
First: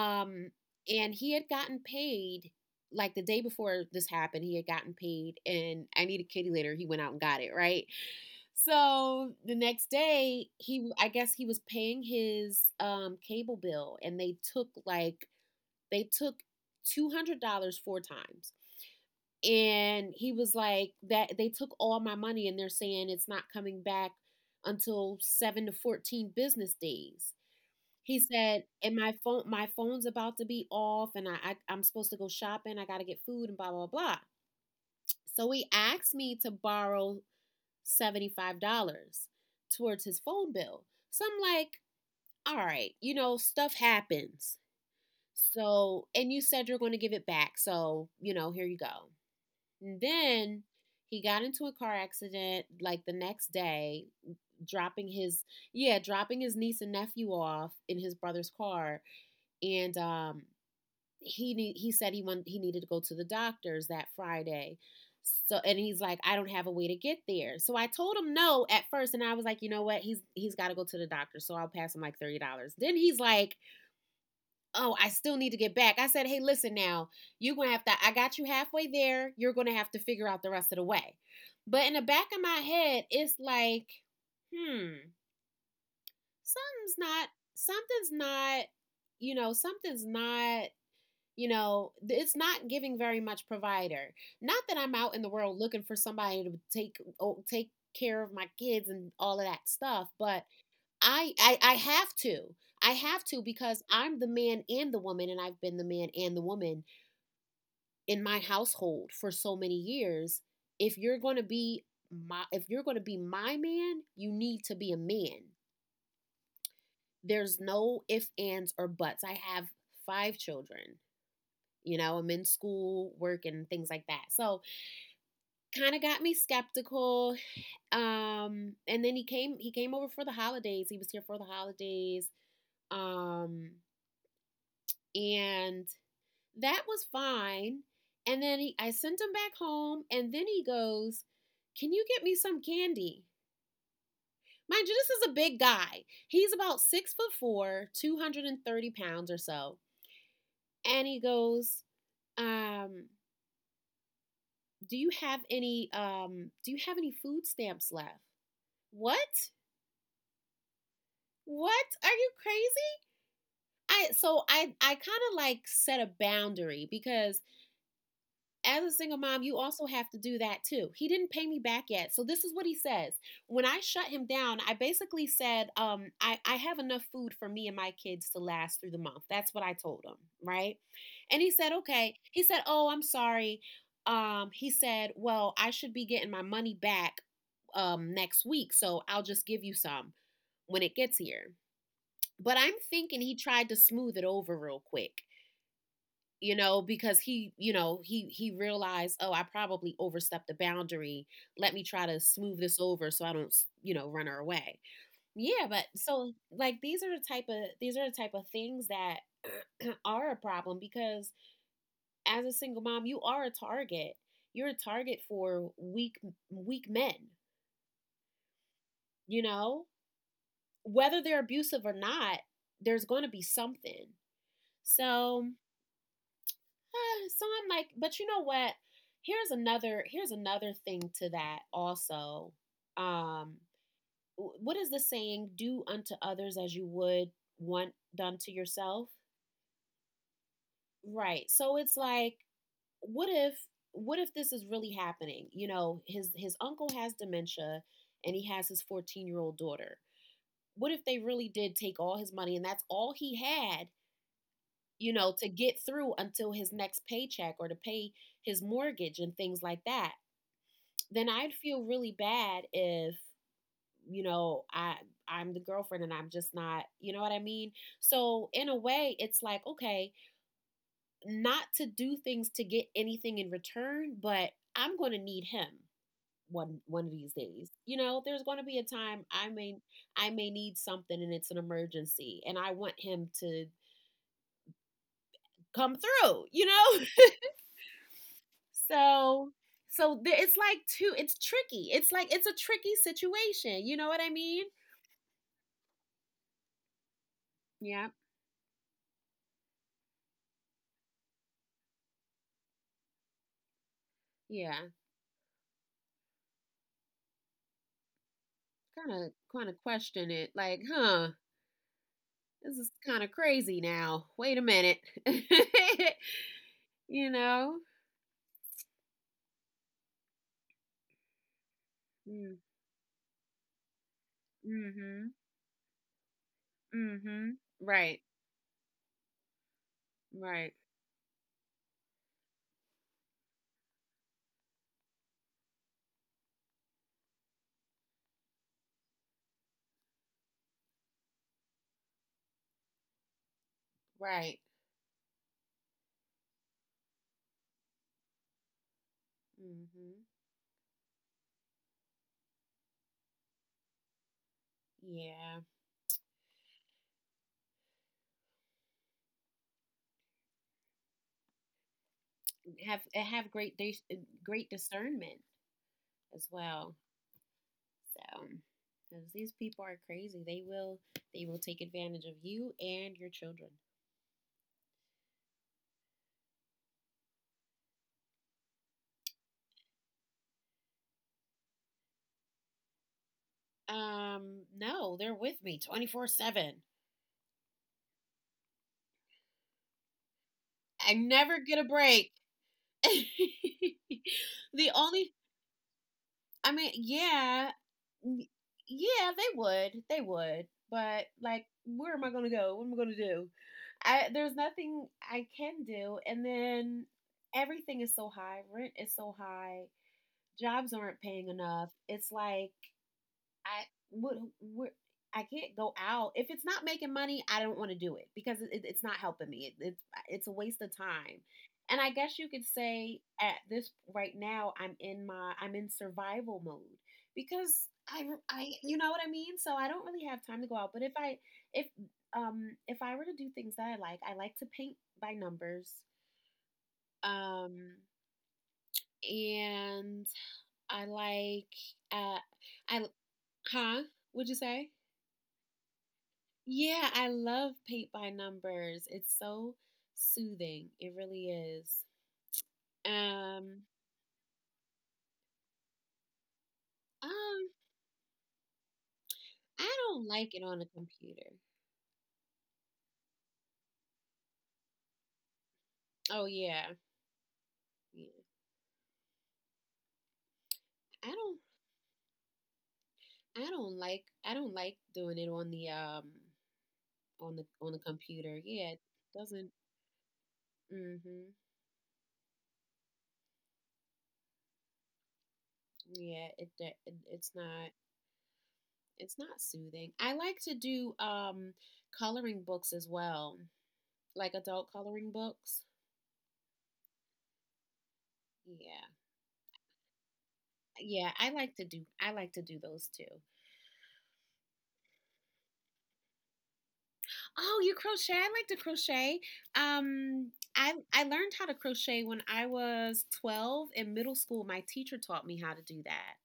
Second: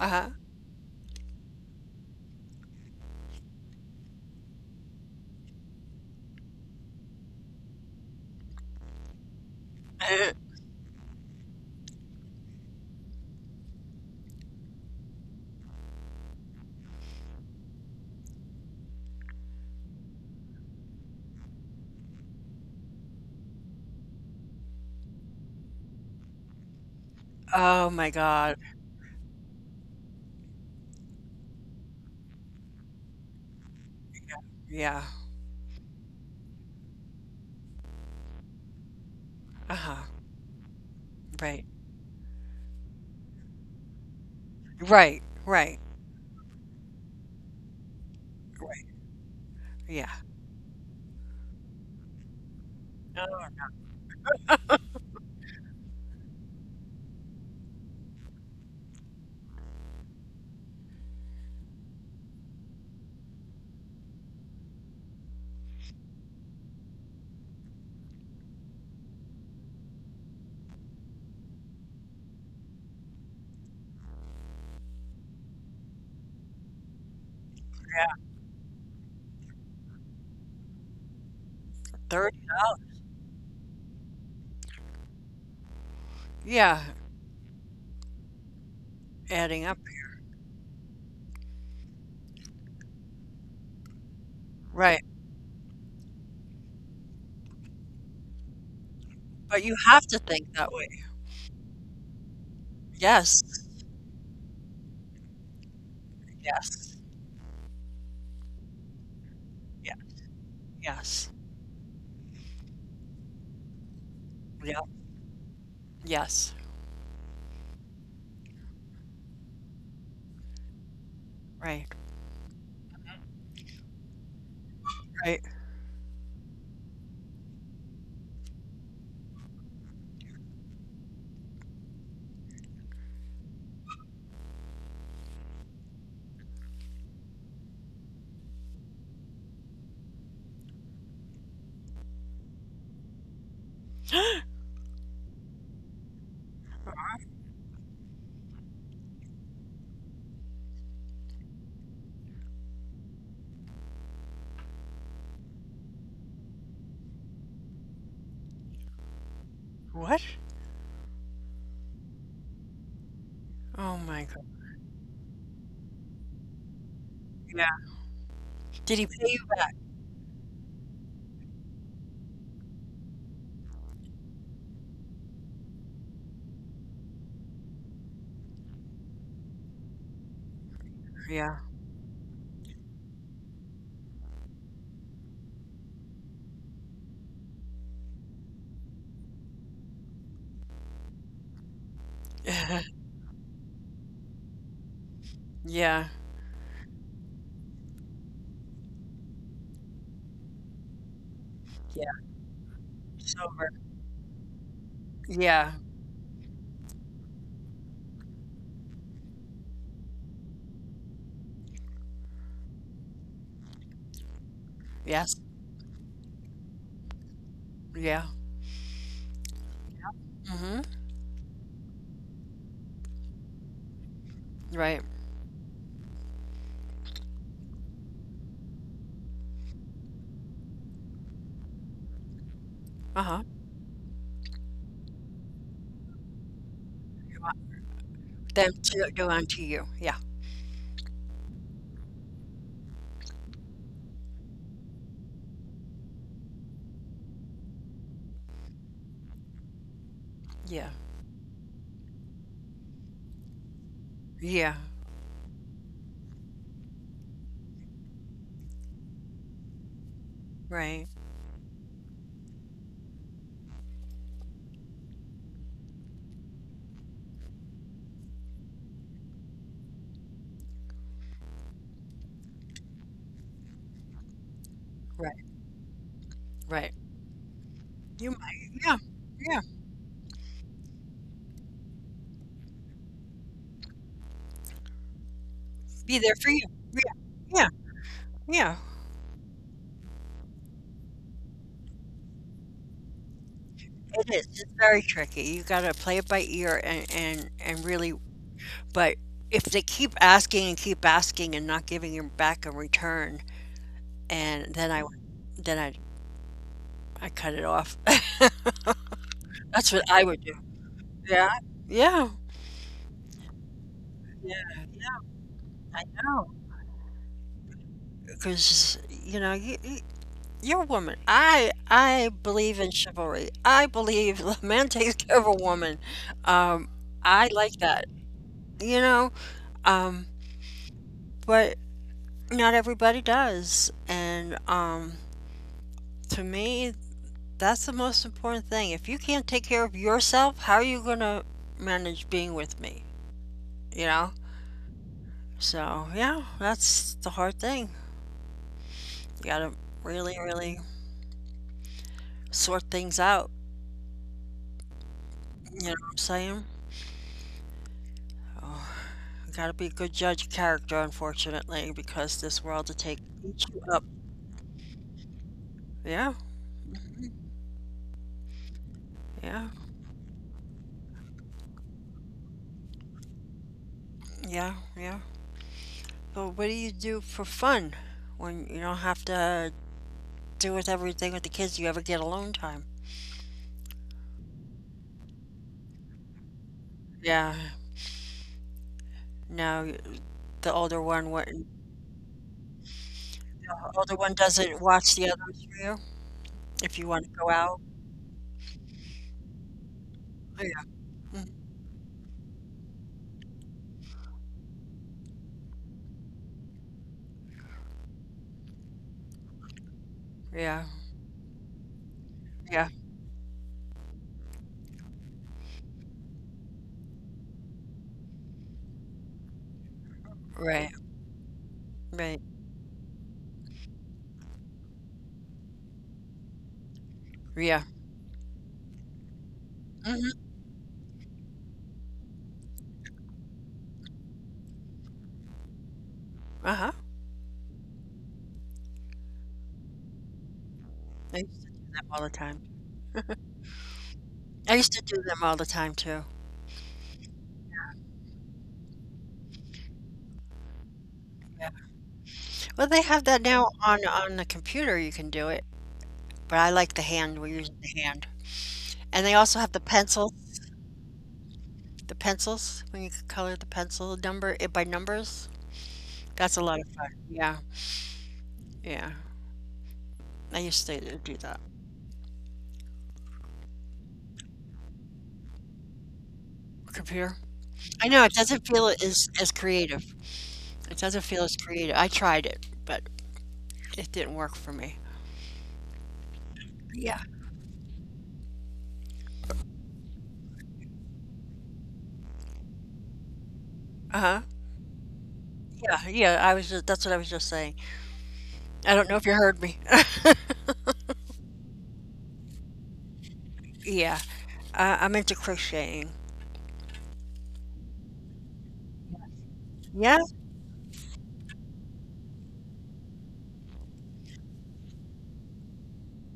Speaker 1: Uh-huh.
Speaker 2: and he had gotten paid like the day before this happened. He had gotten paid, and I need a kitty litter. He went out and got it right. So the next
Speaker 1: Uh huh.
Speaker 2: day, he I guess he was paying his um, cable bill, and they took like they took two hundred dollars four times, and he was like that they took all my money and they're saying it's not coming back until seven to fourteen business days,
Speaker 1: Oh my
Speaker 2: he
Speaker 1: God.
Speaker 2: said, and my phone my phone's about to be off and i, I I'm supposed to go shopping, I gotta get food and blah blah blah,
Speaker 1: Yeah.
Speaker 2: so he asked me to borrow seventy-five dollars
Speaker 1: Uh
Speaker 2: towards
Speaker 1: huh.
Speaker 2: his phone bill. So I'm
Speaker 1: Right.
Speaker 2: like, all right, you know, stuff happens,
Speaker 1: Right. Right.
Speaker 2: so, and you said you're going to give it back, so you know, here you
Speaker 1: Right.
Speaker 2: go. And
Speaker 1: Yeah.
Speaker 2: then he got into a car accident like the next
Speaker 1: Oh,
Speaker 2: day, dropping his yeah, dropping his niece and nephew off in his brother's car, and um, he need, he said he wanted he needed to go to the doctors that Friday. So, and he's like, I don't have a way to get there. So I told him no at first, and I was like, you know what? He's he's got to go to the doctor, so I'll pass him like thirty dollars. Then he's like, oh, I still need to get back. I said, hey, listen now, you're going to have to, I got you halfway there. You're going to have to figure out the rest of the way. But in the back
Speaker 1: Thirty
Speaker 2: of my
Speaker 1: dollars.
Speaker 2: head, it's like, hmm,
Speaker 1: Yeah.
Speaker 2: something's not, something's not, you know,
Speaker 1: Adding up.
Speaker 2: something's not, you know, it's not giving very much provider. Not that I'm
Speaker 1: Right.
Speaker 2: out in the world looking for somebody to take, oh, take care of my kids and all of that
Speaker 1: But you
Speaker 2: stuff,
Speaker 1: have to
Speaker 2: but
Speaker 1: think that way.
Speaker 2: I, I I have to. I have to
Speaker 1: Yes.
Speaker 2: because I'm the man and the woman, and I've been the man and the woman
Speaker 1: Yes.
Speaker 2: in my household for so many
Speaker 1: Yeah.
Speaker 2: years. If you're
Speaker 1: Yes.
Speaker 2: going to be my If you're going to be my man, you need to
Speaker 1: Yeah.
Speaker 2: be a man.
Speaker 1: Yes.
Speaker 2: There's no ifs, ands or buts. I have five children.
Speaker 1: Right.
Speaker 2: You know, I'm in school, work and things like that. So,
Speaker 1: Right.
Speaker 2: kind of got me skeptical. Um and then he came he came over for the holidays. He was here for the holidays. Um and that was fine. And then he, I sent him back home, and then he goes, can you get me some candy? Mind you, this is a big guy. He's about six foot four, two hundred thirty pounds or so. And he goes, um, do you have any um do you have any food stamps left? What?
Speaker 1: What?
Speaker 2: What? Are you crazy?
Speaker 1: Oh
Speaker 2: I
Speaker 1: my
Speaker 2: so
Speaker 1: god,
Speaker 2: I I kind of like set a boundary because
Speaker 1: yeah.
Speaker 2: as a
Speaker 1: Did he
Speaker 2: single
Speaker 1: pay
Speaker 2: mom,
Speaker 1: you
Speaker 2: you
Speaker 1: back?
Speaker 2: also have to do that too. He didn't pay me back yet. So this is what he says. When I shut him down, I basically said, um, I, I have enough food for me and my kids to last through the month. That's what I told him, right? And he
Speaker 1: Yeah.
Speaker 2: said, okay. He said, oh, I'm sorry. Um, he said, well, I should be getting my money back um, next week. So I'll just give you some when it gets here. But I'm
Speaker 1: (laughs)
Speaker 2: thinking he tried to smooth it over real quick,
Speaker 1: Yeah,
Speaker 2: you know, because he you know he he realized, oh, I probably overstepped the boundary. Let me try to
Speaker 1: yeah,
Speaker 2: smooth this over so I don't,
Speaker 1: sober.
Speaker 2: you know, run her away. Yeah, but
Speaker 1: Yeah,
Speaker 2: so like these are the type of these are the type of things that (clears throat) are a problem because as a single mom, you are a target. You're a target
Speaker 1: yes,
Speaker 2: for weak weak men,
Speaker 1: yeah,
Speaker 2: you know,
Speaker 1: mhm,
Speaker 2: whether they're abusive or not, there's going to be something.
Speaker 1: right,
Speaker 2: So (sighs) eh, so I'm like, but you know what? Here's another here's another thing to that also.
Speaker 1: uh-huh.
Speaker 2: Um, what is the saying? Do unto others as you would
Speaker 1: Do un
Speaker 2: want done to
Speaker 1: them
Speaker 2: yourself.
Speaker 1: to go on to you, yeah,
Speaker 2: Right. So it's like, what if what if this is really happening? You know, his his uncle has dementia, and he has his fourteen year old daughter. What
Speaker 1: yeah,
Speaker 2: if they really did take all his money and that's all he had?
Speaker 1: yeah,
Speaker 2: You know, to get through until his next paycheck or to pay his mortgage and things like that.
Speaker 1: right,
Speaker 2: Then I'd feel really bad if, you know, I, I'm the girlfriend and I'm just not, you know what I mean? So in a way it's like okay, not to do things to get anything in return, but I'm going to
Speaker 1: right,
Speaker 2: need him one
Speaker 1: right.
Speaker 2: one of these days. You know,
Speaker 1: You
Speaker 2: there's going to
Speaker 1: might
Speaker 2: be a
Speaker 1: yeah,
Speaker 2: time I
Speaker 1: yeah,
Speaker 2: may I may need something and it's an emergency and I want him to come
Speaker 1: be there
Speaker 2: through,
Speaker 1: for
Speaker 2: you
Speaker 1: you.
Speaker 2: know?
Speaker 1: Yeah,
Speaker 2: (laughs)
Speaker 1: yeah, yeah.
Speaker 2: So so there, it's like two it's tricky. It's like it's a tricky situation, you know what I
Speaker 1: It is,
Speaker 2: mean?
Speaker 1: it's very tricky, you gotta play it by ear and and and
Speaker 2: Yeah.
Speaker 1: really. But if they keep asking and keep asking and not giving you back a return, and
Speaker 2: Yeah.
Speaker 1: then I then i I cut it off. (laughs)
Speaker 2: Kind of kind of
Speaker 1: That's what I
Speaker 2: question
Speaker 1: would
Speaker 2: it
Speaker 1: do.
Speaker 2: like, huh,
Speaker 1: Yeah. Yeah.
Speaker 2: this is kind of crazy now.
Speaker 1: Yeah.
Speaker 2: Wait a minute.
Speaker 1: Yeah.
Speaker 2: (laughs)
Speaker 1: I know.
Speaker 2: you know?
Speaker 1: Because, you know, you, you, you're a woman. I I
Speaker 2: Mm,
Speaker 1: believe in chivalry. I believe (laughs) the man takes
Speaker 2: mhm.
Speaker 1: care of a woman. Um, I
Speaker 2: Mhm.
Speaker 1: like that.
Speaker 2: Right.
Speaker 1: You know, um,
Speaker 2: Right.
Speaker 1: but not everybody does. And um, to me, that's the most important thing. If you can't take care of yourself, how are you gonna manage being with me? You know.
Speaker 2: Right.
Speaker 1: So yeah, that's the hard thing. You gotta
Speaker 2: Mhm.
Speaker 1: really, really sort things out.
Speaker 2: Yeah.
Speaker 1: You know what I'm saying? Oh, you gotta be a good judge of character, unfortunately, because this world will
Speaker 2: Have
Speaker 1: take
Speaker 2: eh, have
Speaker 1: eat
Speaker 2: great
Speaker 1: you
Speaker 2: dis-
Speaker 1: up.
Speaker 2: eh, great discernment
Speaker 1: Yeah,
Speaker 2: as well. So, cuz these
Speaker 1: yeah,
Speaker 2: people are crazy. They will they will take advantage of you and your children.
Speaker 1: yeah, yeah. But what do you do for fun when you don't have to do with everything with the kids? You ever get alone time?
Speaker 2: Um, no, they're with me twenty-four seven.
Speaker 1: Yeah. No, the older
Speaker 2: I
Speaker 1: one, what,
Speaker 2: never
Speaker 1: the
Speaker 2: get a break. (laughs)
Speaker 1: older one doesn't
Speaker 2: the
Speaker 1: watch the
Speaker 2: only,
Speaker 1: others for you
Speaker 2: I mean,
Speaker 1: if you want to go
Speaker 2: yeah,
Speaker 1: out.
Speaker 2: yeah, they would, they
Speaker 1: Yeah.
Speaker 2: would, but
Speaker 1: Mhm.
Speaker 2: like, where am I gonna go? What am I gonna do? I there's nothing I can do, and then everything is so high. Rent is so high.
Speaker 1: Yeah.
Speaker 2: Jobs aren't paying enough. It's like
Speaker 1: Yeah.
Speaker 2: I would where, I can't go out if it's not making money. I don't want to do it because it, it's not helping me. It, it's it's a waste
Speaker 1: Right.
Speaker 2: of time. And I guess
Speaker 1: Right.
Speaker 2: you could say at this right now, I'm in my I'm in survival mode because
Speaker 1: Yeah.
Speaker 2: I I you know what I mean. So I don't really have
Speaker 1: Hmm.
Speaker 2: time to go out. But if I if um if I were to do things that I like, I like to paint by numbers.
Speaker 1: Uh-huh.
Speaker 2: Um and I
Speaker 1: I used
Speaker 2: like
Speaker 1: to do them all the
Speaker 2: uh
Speaker 1: time.
Speaker 2: I huh? Would you
Speaker 1: I
Speaker 2: say?
Speaker 1: used to do them all the time too.
Speaker 2: Yeah, I love paint by numbers. It's so soothing. It really
Speaker 1: Yeah.
Speaker 2: is.
Speaker 1: Well, they have that now
Speaker 2: Um,
Speaker 1: on on the computer, you can do it, but I like the hand, we're
Speaker 2: um,
Speaker 1: using the hand. And they also have the
Speaker 2: I don't
Speaker 1: pencil,
Speaker 2: like it on a computer.
Speaker 1: the pencils, when you could color the pencil number it by numbers.
Speaker 2: Oh
Speaker 1: That's a lot
Speaker 2: yeah,
Speaker 1: of fun. Yeah.
Speaker 2: yeah.
Speaker 1: Yeah. I used to
Speaker 2: I
Speaker 1: do
Speaker 2: don't,
Speaker 1: that.
Speaker 2: I don't like, I don't like doing it on the um,
Speaker 1: Computer.
Speaker 2: on the on the
Speaker 1: I know it
Speaker 2: computer.
Speaker 1: doesn't
Speaker 2: Yeah,
Speaker 1: feel
Speaker 2: it
Speaker 1: as as
Speaker 2: doesn't.
Speaker 1: creative. It doesn't feel
Speaker 2: Mm-hmm.
Speaker 1: as creative. I tried it, but it didn't work for me.
Speaker 2: Yeah, it, do- it
Speaker 1: Yeah.
Speaker 2: it's not it's not soothing. I like to do um coloring books as well,
Speaker 1: Uh-huh.
Speaker 2: like adult coloring books.
Speaker 1: Yeah, yeah, I was just, that's what I was just saying. I
Speaker 2: Yeah.
Speaker 1: don't know if you heard me. (laughs)
Speaker 2: Yeah, I like to do I like to do those too.
Speaker 1: Yeah. Uh, I'm into crocheting.
Speaker 2: Oh, you crochet? I like to crochet.
Speaker 1: Yeah.
Speaker 2: Um I I learned how to crochet when I was twelve in middle school. My teacher taught me how to do that.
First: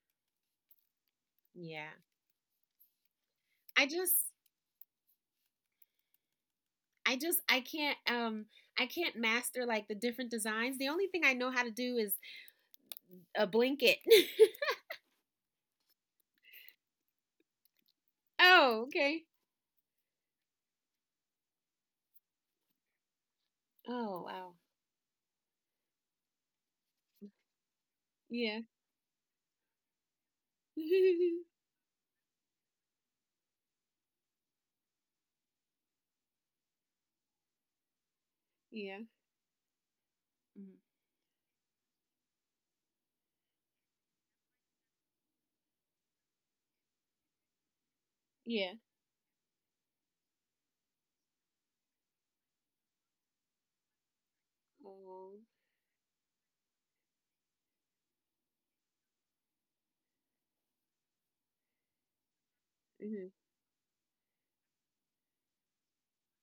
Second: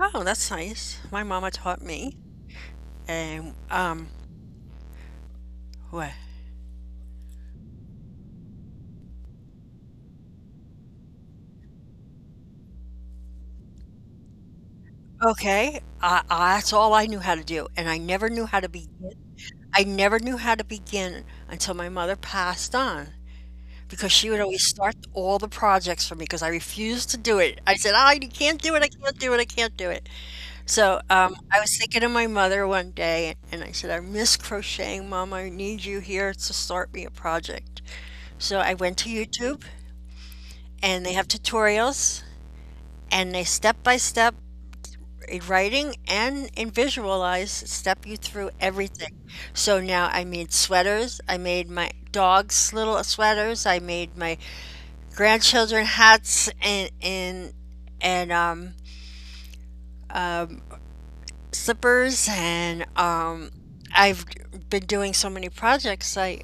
Speaker 1: Oh, that's nice. My mama taught
Speaker 2: Yeah.
Speaker 1: me, and
Speaker 2: I
Speaker 1: um,
Speaker 2: just
Speaker 1: what?
Speaker 2: I just I can't um I can't master like the different designs. The only thing I know how to do is a blanket.
Speaker 1: Okay, I, I, that's all I knew how to do, and I never
Speaker 2: (laughs)
Speaker 1: knew how to
Speaker 2: oh,
Speaker 1: begin.
Speaker 2: okay.
Speaker 1: I never knew how to begin until my mother passed on, because
Speaker 2: Oh,
Speaker 1: she would
Speaker 2: wow.
Speaker 1: always start all the projects for me because I refused to do it. I said, "I you can't
Speaker 2: Yeah.
Speaker 1: do it. I can't do it. I can't do it." So um,
Speaker 2: (laughs)
Speaker 1: I was thinking of my mother one day, and I said, "I miss crocheting, Mom. I need you here to start me a project." So I went
Speaker 2: yeah.
Speaker 1: to YouTube
Speaker 2: Mhm.
Speaker 1: and they have tutorials and they step by step in writing and in visualize step you through
Speaker 2: Yeah.
Speaker 1: everything. So now I made sweaters, I made my dog's little sweaters, I made my
Speaker 2: Oh.
Speaker 1: grandchildren hats and and and um, um, slippers and
Speaker 2: Mhm.
Speaker 1: um, I've been doing so many projects I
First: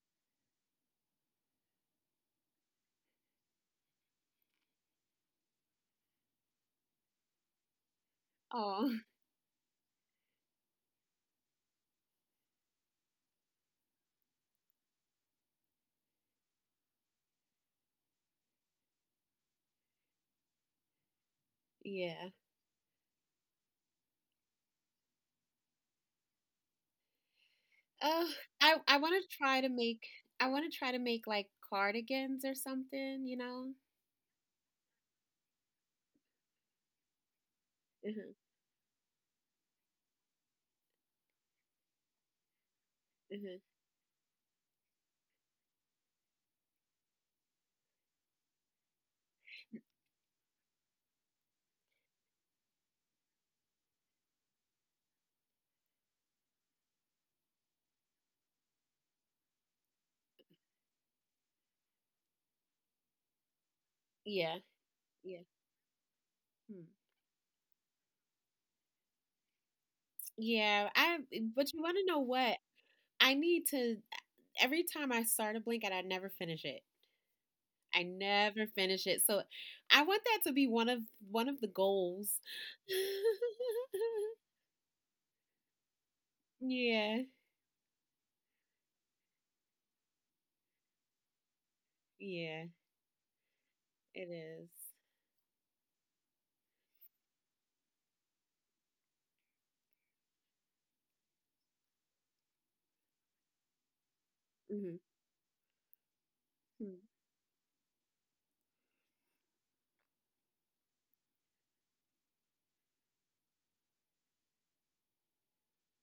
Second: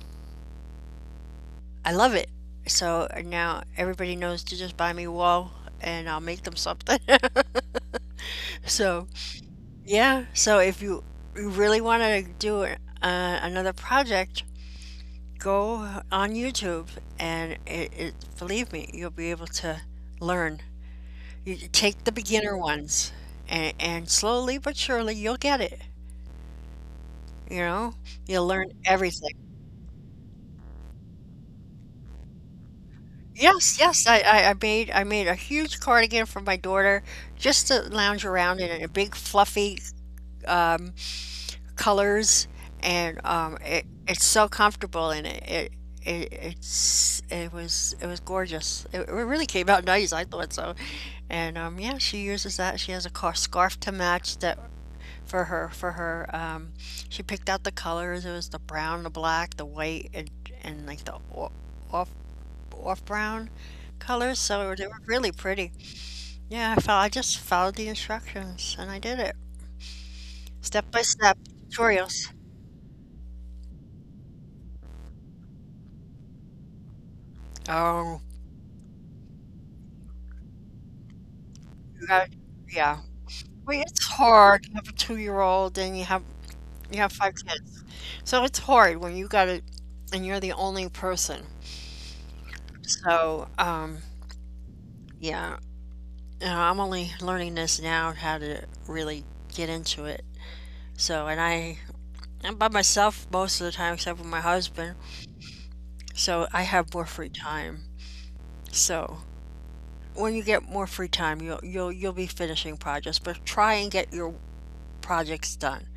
Speaker 1: I love it. So now everybody knows to just buy me a wall and I'll make them something. (laughs)
Speaker 2: Oh.
Speaker 1: So
Speaker 2: (laughs)
Speaker 1: yeah, so if you you really want to do a- uh, another project, go on YouTube and it, it, believe me, you'll be able to learn. You you take the
Speaker 2: Yeah.
Speaker 1: beginner ones and, and slowly but surely you'll get it. You know,
Speaker 2: Oh,
Speaker 1: you'll learn
Speaker 2: I I wanna
Speaker 1: everything.
Speaker 2: try to make I wanna try to make, like, cardigans or something, you know?
Speaker 1: Yes, yes, I, I, I made I made a huge cardigan for my daughter just to lounge
Speaker 2: Mhm,
Speaker 1: around in a big fluffy um, colors and um,
Speaker 2: mhm.
Speaker 1: it, it's so comfortable and it, it, it it's it was it was gorgeous. It, it really came out (laughs) nice, I thought so. And um, yeah, she uses that. She has a car scarf to match that for her for her. Um, she picked out the colors. It was the brown, the black, the white, and and like the o- off off brown colors.
Speaker 2: Yeah,
Speaker 1: So they were really
Speaker 2: yeah.
Speaker 1: pretty. Yeah, I
Speaker 2: Hmm.
Speaker 1: felt I just followed the instructions and I did it step
Speaker 2: Yeah,
Speaker 1: by
Speaker 2: I
Speaker 1: step
Speaker 2: but you wanna know
Speaker 1: tutorials.
Speaker 2: what? I need to uh, every time I start a blanket, I never finish it. I
Speaker 1: Oh.
Speaker 2: never finish it, so I want that to be one of one of the
Speaker 1: Uh,
Speaker 2: goals. (laughs)
Speaker 1: yeah. Well, it's hard. You have a two-year-old and you have you have
Speaker 2: Yeah,
Speaker 1: five kids. So it's hard when you got it and you're the only person.
Speaker 2: yeah,
Speaker 1: So, um,
Speaker 2: it is.
Speaker 1: yeah, you know, I'm only learning this now how to really get into it. So, and I I'm by myself most of the time except for my
Speaker 2: Mhm.
Speaker 1: husband. So I
Speaker 2: Hmm,
Speaker 1: have more free time. So when you get more free time, you'll you'll you'll be finishing projects, but try and get your projects done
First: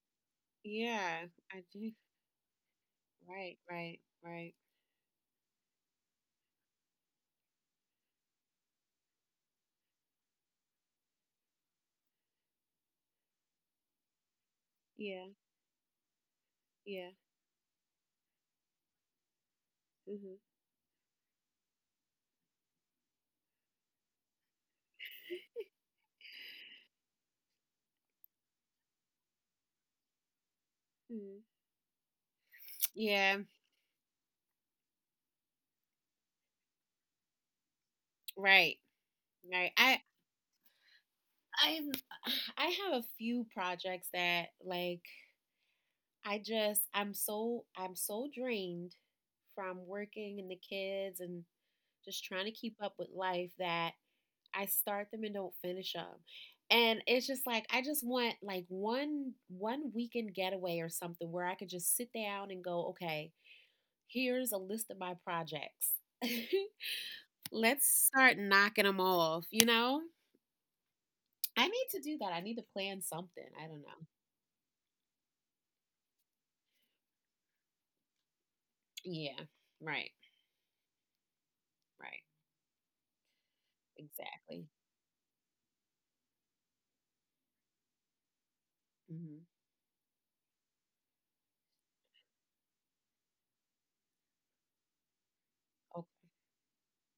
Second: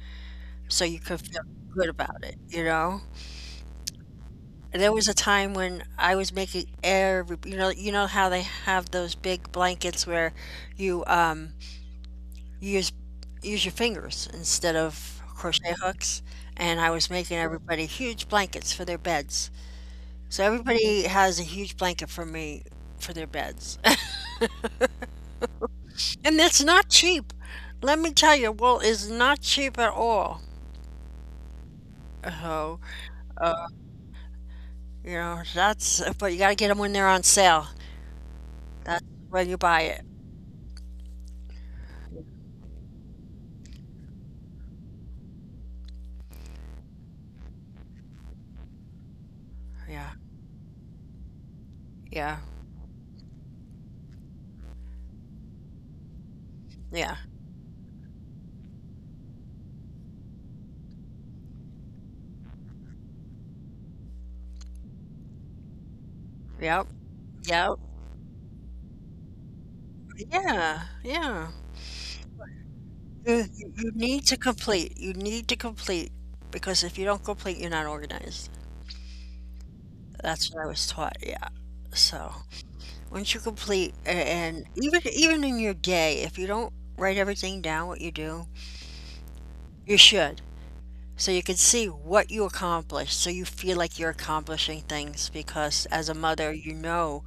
Speaker 1: so you can
Speaker 2: yeah,
Speaker 1: feel
Speaker 2: I
Speaker 1: good
Speaker 2: do.
Speaker 1: about it, you know?
Speaker 2: Right, right, right.
Speaker 1: There was a time when I was making every, you know, you know how they have those big blankets where you um use use your fingers instead of
Speaker 2: Yeah,
Speaker 1: crochet hooks, and I was
Speaker 2: yeah.
Speaker 1: making everybody huge blankets for their beds.
Speaker 2: Mm-hmm.
Speaker 1: So everybody has a huge blanket for me for their beds. (laughs) And it's not cheap. Let me tell you, wool is not cheap at all.
Speaker 2: Mm-hmm.
Speaker 1: So,
Speaker 2: Yeah,
Speaker 1: uh, you know, that's, but you got to get them when they're on sale.
Speaker 2: right.
Speaker 1: That's when you
Speaker 2: Right.
Speaker 1: buy it.
Speaker 2: I I I have a few projects that like I just I'm so I'm so drained from
Speaker 1: Yeah,
Speaker 2: working and the kids and just
Speaker 1: yeah,
Speaker 2: trying to keep up with life that I start them and don't finish them. And
Speaker 1: yeah.
Speaker 2: it's just like I just want like one one weekend getaway or something where I could just sit down and go, okay, here's a list of my projects.
Speaker 1: Yep,
Speaker 2: (laughs)
Speaker 1: yep.
Speaker 2: Let's start knocking them off, you know?
Speaker 1: Yeah, yeah.
Speaker 2: I need to do that. I need to plan
Speaker 1: You
Speaker 2: something.
Speaker 1: you
Speaker 2: I
Speaker 1: you
Speaker 2: don't
Speaker 1: need
Speaker 2: know.
Speaker 1: to complete. You need to complete because if you don't complete, you're not organized.
Speaker 2: Yeah. Right.
Speaker 1: That's what I was taught, yeah.
Speaker 2: Right.
Speaker 1: So, once you complete a and
Speaker 2: Exactly.
Speaker 1: even even in your day, if you don't write everything down what you do,
Speaker 2: Hmm.
Speaker 1: you should. So you can see what you accomplished, so you feel like you're accomplishing things because as a
Speaker 2: Okay.
Speaker 1: mother, you know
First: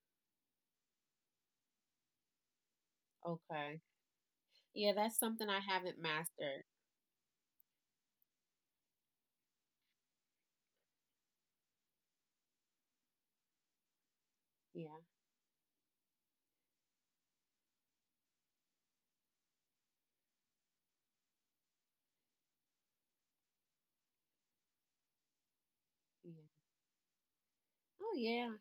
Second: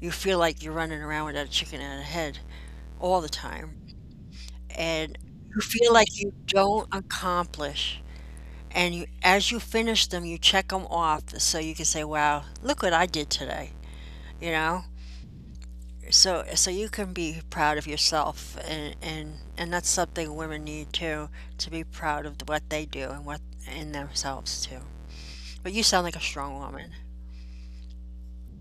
Speaker 1: you feel like you're running around without a chicken in a head all the time.
Speaker 2: Okay. Yeah,
Speaker 1: And
Speaker 2: that's something I
Speaker 1: you feel
Speaker 2: haven't
Speaker 1: like you
Speaker 2: mastered.
Speaker 1: don't accomplish. And you, as you finish them, you check them off so you can say, "Wow, look what I did today," you know?
Speaker 2: Yeah.
Speaker 1: So so you can be proud of yourself and and and that's something women need too, to be proud of what they do and what in themselves too. But you sound like a
Speaker 2: Yeah.
Speaker 1: strong woman.
Speaker 2: Oh yeah.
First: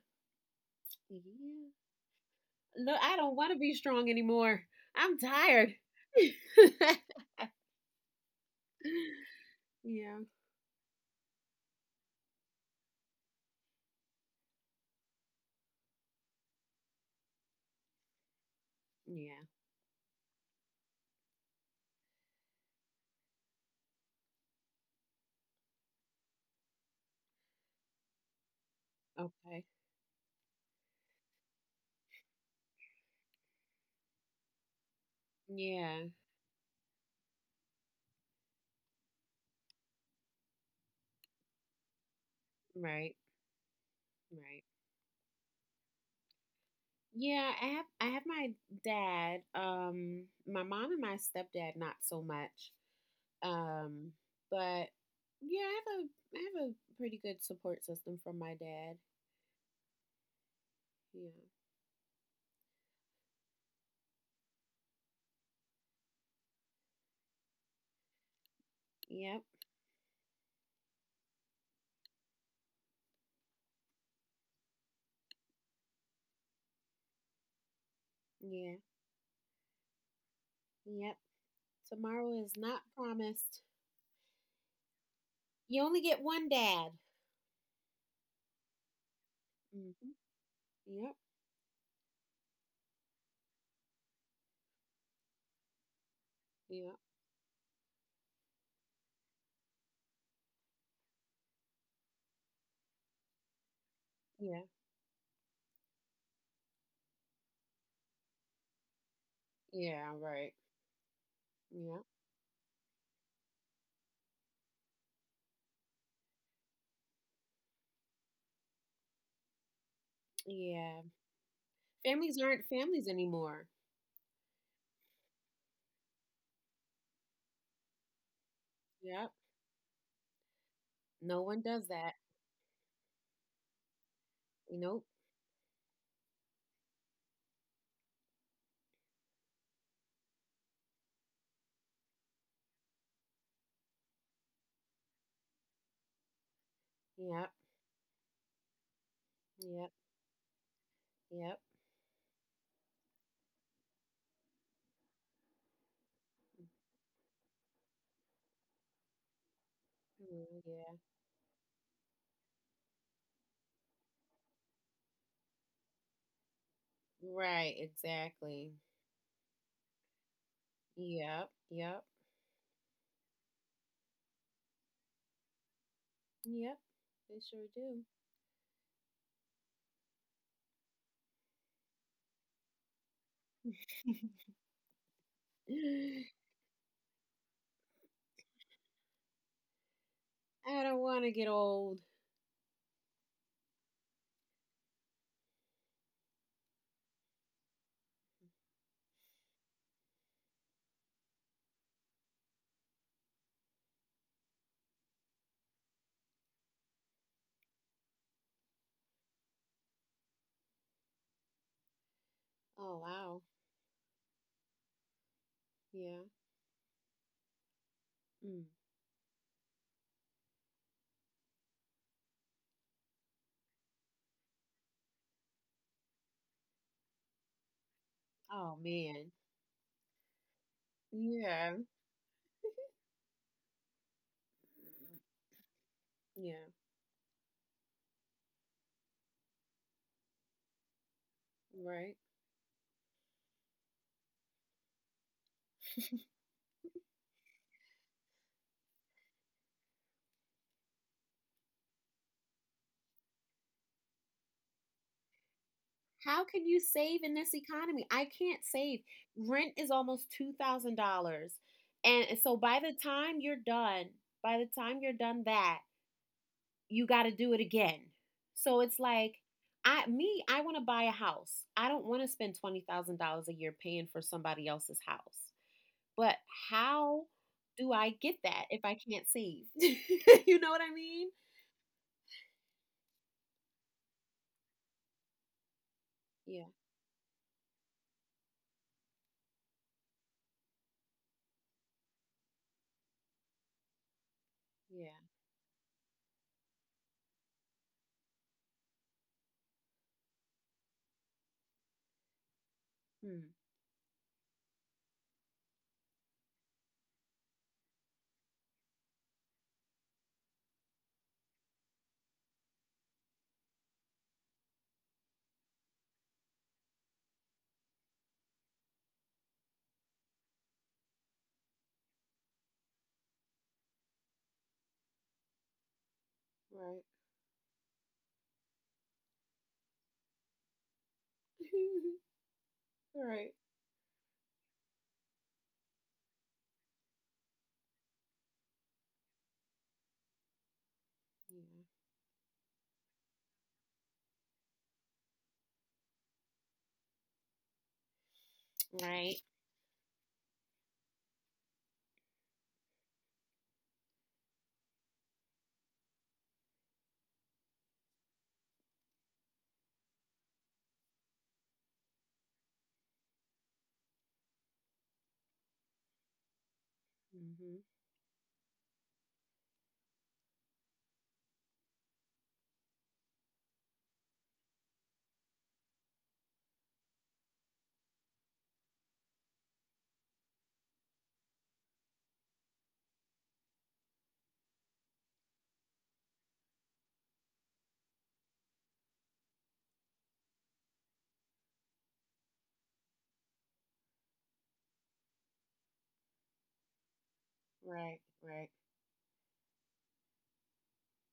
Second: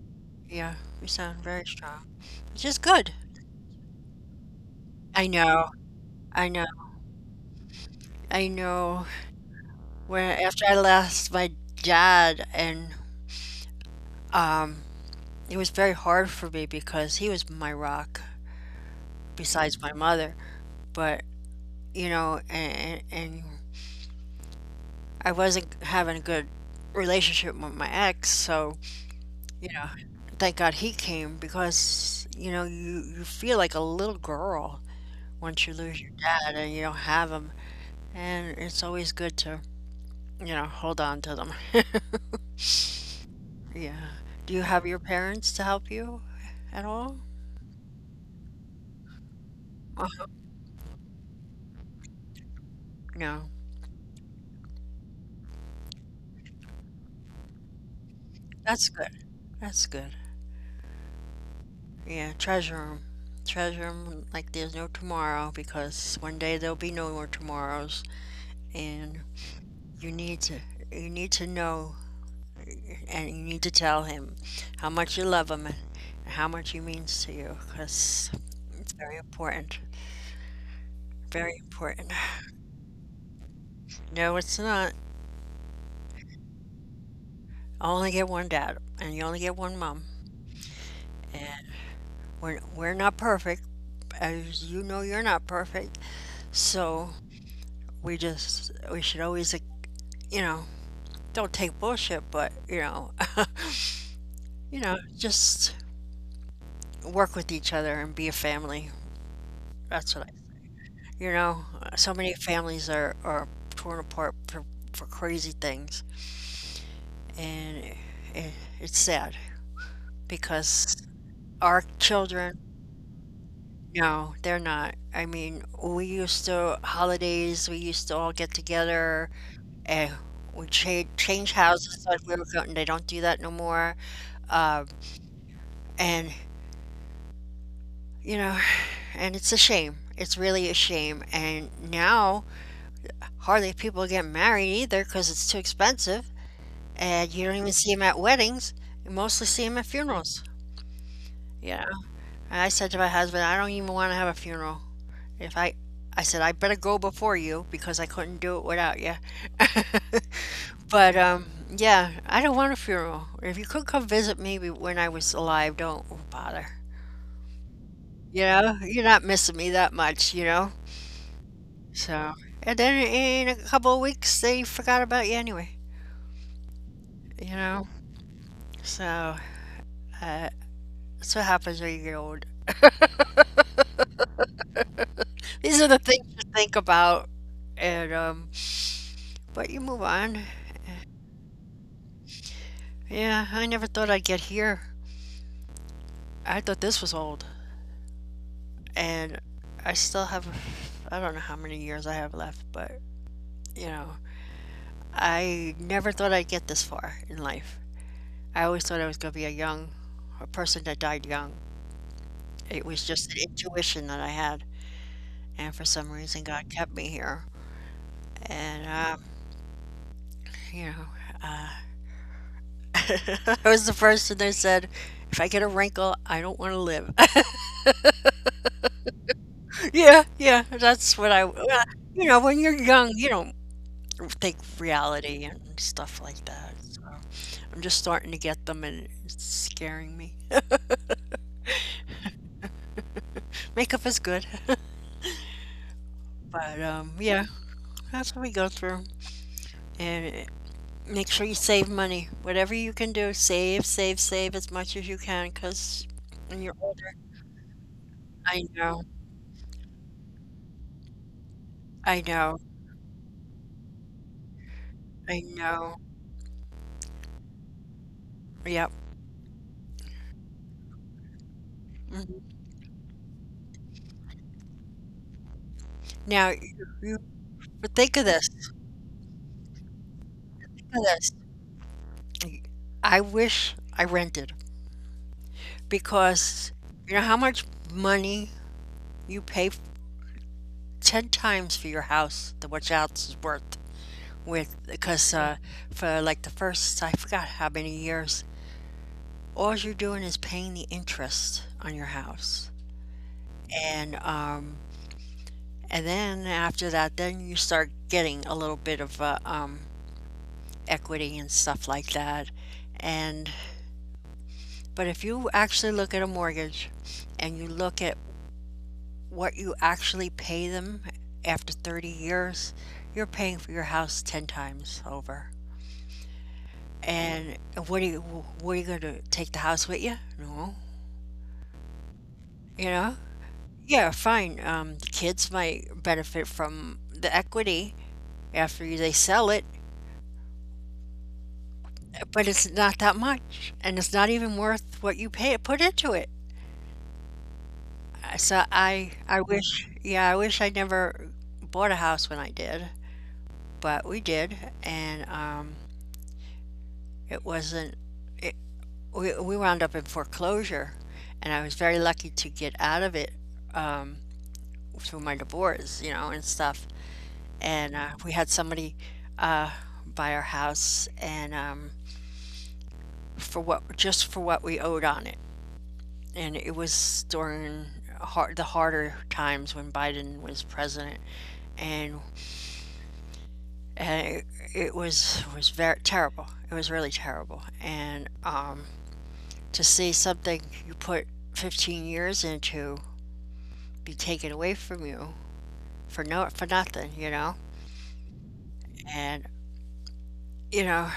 Speaker 1: Yeah, you
Speaker 2: Yeah.
Speaker 1: sound very strong, which is
Speaker 2: Look,
Speaker 1: good.
Speaker 2: I don't want to be strong anymore. I'm
Speaker 1: I know,
Speaker 2: tired. (laughs)
Speaker 1: I know, I know.
Speaker 2: yeah.
Speaker 1: When After I lost my dad, and um, it was very hard for me because he was my rock
Speaker 2: Yeah.
Speaker 1: besides my mother. But, you know, and, and I wasn't having a good relationship with my ex, so,
Speaker 2: Okay.
Speaker 1: you know, thank God he came because, you know, you, you feel like a little girl once you lose
Speaker 2: Yeah.
Speaker 1: your dad and you don't have him. And it's always good to, you know, hold on to them. (laughs)
Speaker 2: Right.
Speaker 1: Yeah. Do you
Speaker 2: Right.
Speaker 1: have your parents to help you at all?
Speaker 2: Yeah, I have I have my dad, um,
Speaker 1: Oh,
Speaker 2: my mom and my stepdad not so much.
Speaker 1: no.
Speaker 2: Um, but yeah, I have a I have a pretty good support system from my
Speaker 1: That's
Speaker 2: dad.
Speaker 1: good. That's good.
Speaker 2: Yeah.
Speaker 1: Yeah, treasure treasure Treasure 'em like there's no tomorrow because one day there'll be no more tomorrows and
Speaker 2: Yep.
Speaker 1: you need to you need to know and you need to tell him how much you love him and how much he means to you because
Speaker 2: Yeah.
Speaker 1: it's very important.
Speaker 2: Yep.
Speaker 1: Very important.
Speaker 2: Tomorrow is not promised.
Speaker 1: No, it's not.
Speaker 2: You only get one dad.
Speaker 1: I only get one dad and you only get one mom.
Speaker 2: Hmm. Yep.
Speaker 1: And we're, we're not perfect, as you know, you're not perfect.
Speaker 2: Yep.
Speaker 1: So we just, we should always, you know, don't take bullshit, but you know, (laughs)
Speaker 2: Yeah.
Speaker 1: you know, just work with each other and be a family.
Speaker 2: Yeah.
Speaker 1: That's what I,
Speaker 2: Right.
Speaker 1: you know,
Speaker 2: Yeah.
Speaker 1: so many families are, are torn apart for, for crazy things. And it, it's sad because
Speaker 2: Yeah.
Speaker 1: our
Speaker 2: Families
Speaker 1: children,
Speaker 2: aren't families anymore.
Speaker 1: no, they're not. I mean, we used to, holidays, we used to all get
Speaker 2: Yep.
Speaker 1: together and we cha-
Speaker 2: No
Speaker 1: change
Speaker 2: one does
Speaker 1: houses
Speaker 2: that.
Speaker 1: like we were going. They don't do that no more. Um,
Speaker 2: Nope.
Speaker 1: and you know, and it's a shame. It's really a shame. And now hardly people get married either because it's too expensive, and you
Speaker 2: Yep.
Speaker 1: don't even see them at weddings. You mostly see them at
Speaker 2: Yep.
Speaker 1: funerals.
Speaker 2: Yep.
Speaker 1: You know, and I said to my husband, I don't even want to have a funeral. If I, I said I better go before you because I couldn't do it without you. (laughs)
Speaker 2: Mm, yeah.
Speaker 1: But um, yeah, I don't want a funeral. If you could come visit me when I was alive, don't bother.
Speaker 2: Right,
Speaker 1: You
Speaker 2: exactly.
Speaker 1: know, you're not missing me that much. You know.
Speaker 2: Yep, yep,
Speaker 1: So, and then in a couple of weeks, they forgot about you anyway,
Speaker 2: yep. They
Speaker 1: you
Speaker 2: sure
Speaker 1: know?
Speaker 2: do.
Speaker 1: So, uh, that's what happens when you get old. These are the things
Speaker 2: (laughs)
Speaker 1: to think about, and, um, but you move on.
Speaker 2: I don't want to get old.
Speaker 1: Yeah, I never thought I'd get here. I thought this was old, and I still have, I don't know how many years I have left, but, you know, I never thought I'd get this far in life. I always thought I was going to be a young, a person that died young. It
Speaker 2: Oh,
Speaker 1: was just
Speaker 2: wow.
Speaker 1: an intuition that I had, and for
Speaker 2: Yeah.
Speaker 1: some reason God kept me here.
Speaker 2: Mm.
Speaker 1: And um, you know, uh, (laughs) I was the person that said, "If I get a wrinkle, I don't want to live."
Speaker 2: Oh, man.
Speaker 1: (laughs) Yeah, yeah, that's what I. well,
Speaker 2: Yeah.
Speaker 1: you know, when you're young, you don't think reality and stuff like
Speaker 2: Yeah,
Speaker 1: that. So I'm just starting to get them, and it's scaring me.
Speaker 2: right.
Speaker 1: Makeup is good, (laughs) but um, yeah, that's what we go through. And uh, make sure you save money. Whatever you can do, save, save, save as much as you can, because
Speaker 2: How
Speaker 1: when
Speaker 2: can
Speaker 1: you're
Speaker 2: you save in this economy? I can't
Speaker 1: I
Speaker 2: save.
Speaker 1: know,
Speaker 2: Rent is almost two thousand dollars.
Speaker 1: I
Speaker 2: And so
Speaker 1: know,
Speaker 2: by the time you're done, by the time you're done
Speaker 1: I
Speaker 2: that,
Speaker 1: know.
Speaker 2: you got to do it again. So
Speaker 1: Yep.
Speaker 2: it's like, I me, I want to buy a house. I don't want to spend
Speaker 1: Mhm.
Speaker 2: twenty thousand dollars a year paying for somebody else's house. But
Speaker 1: Now, you you
Speaker 2: how do
Speaker 1: but
Speaker 2: I
Speaker 1: think of
Speaker 2: get
Speaker 1: this,
Speaker 2: that if I can't save? (laughs) you know what
Speaker 1: think
Speaker 2: I
Speaker 1: of
Speaker 2: mean?
Speaker 1: this. Y I wish I rented
Speaker 2: Yeah,
Speaker 1: because you know how much money you pay f ten times for your house than what your house is worth with
Speaker 2: yeah.
Speaker 1: because, uh, for, like, the first I forgot how many years, all you're doing is paying the interest on your house.
Speaker 2: Hmm.
Speaker 1: And, um, and then after that, then you start getting a little bit of a, um equity and stuff like that. And but if you actually look at a mortgage and you look at what you actually pay them after thirty years, you're paying for your house ten times over.
Speaker 2: Right.
Speaker 1: And what are you what are you going to take the house with you? No. You
Speaker 2: (laughs)
Speaker 1: know?
Speaker 2: right.
Speaker 1: Yeah, fine. Um, the kids might benefit from the equity after they sell it,
Speaker 2: Yeah.
Speaker 1: but it's not that much, and it's not even worth what you pay put into it. Uh, So I
Speaker 2: Right.
Speaker 1: I wish yeah, I wish I never bought a house when I did, but we did and um it wasn't it, we we wound up in foreclosure and I was very lucky to get out of it um through my divorce, you know, and stuff.
Speaker 2: Mm-hmm.
Speaker 1: And uh, we had somebody uh buy our house and um for what just for what we owed on it. And it was during har the harder times when Biden was president and and it, it was was very terrible. It was really terrible. And um, to see something you put fifteen years into be taken away from you for no for nothing, you know.
Speaker 2: Right. Right.
Speaker 1: And you know,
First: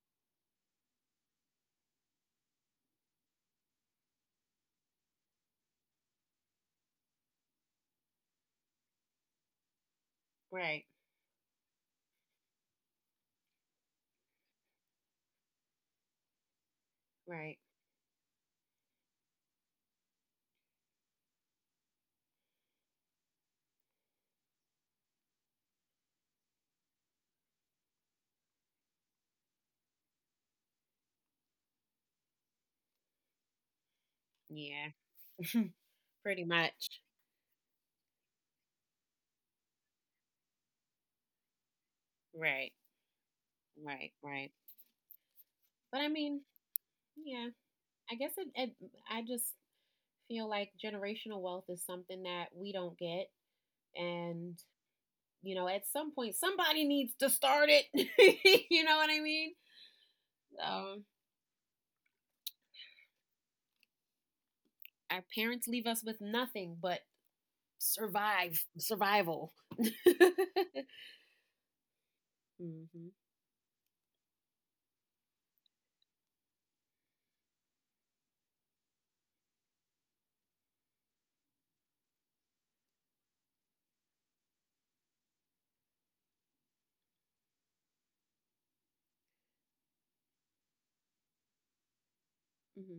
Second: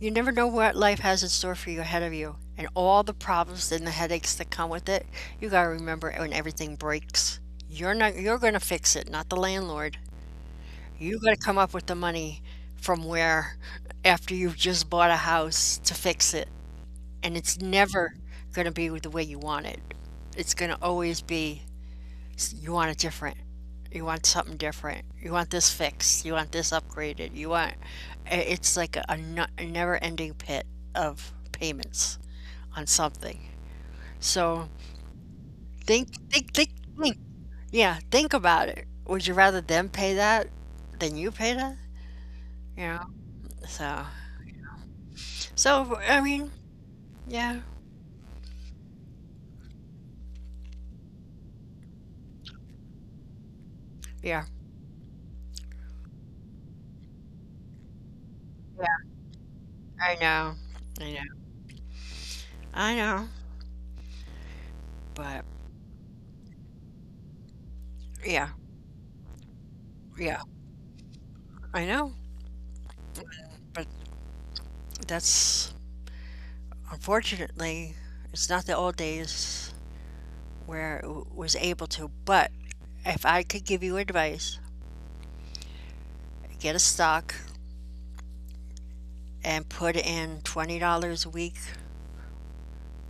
Speaker 1: you never know what life has in store for you ahead of you, and all the problems and the headaches that come with it. You gotta remember when everything breaks, you're not you're gonna fix it, not the landlord.
Speaker 2: Right.
Speaker 1: You gotta come up with the money from where after you've just bought a house to fix it, and it's
Speaker 2: Right.
Speaker 1: never going to be the way you want it. It's going to always be s- you want it different. You want something different. You want this fixed. You want this upgraded. You want i- it's like a, a no- a never-ending pit of payments on something. So
Speaker 2: Yeah.
Speaker 1: think, think,
Speaker 2: Pretty
Speaker 1: think,
Speaker 2: much.
Speaker 1: think. Yeah, think about it. Would you rather them pay that than you pay that?
Speaker 2: Right.
Speaker 1: You know. So,
Speaker 2: Right. Right.
Speaker 1: so
Speaker 2: But I
Speaker 1: I mean,
Speaker 2: mean, yeah.
Speaker 1: yeah,
Speaker 2: I guess it, it I just feel like generational wealth is something that we don't get.
Speaker 1: yeah,
Speaker 2: And, you know, at some point, somebody needs to start it. (laughs) you know
Speaker 1: yeah.
Speaker 2: what I mean?
Speaker 1: I know, I
Speaker 2: Um,
Speaker 1: know, I know.
Speaker 2: our
Speaker 1: But
Speaker 2: parents leave us with nothing but
Speaker 1: yeah,
Speaker 2: survive, survival. (laughs) mm-hmm.
Speaker 1: yeah, I know,
Speaker 2: Mm-hmm.
Speaker 1: but that's, unfortunately, it's not the old days where it w- was able to. But if I could give you advice, get a stock and put in twenty dollars a week,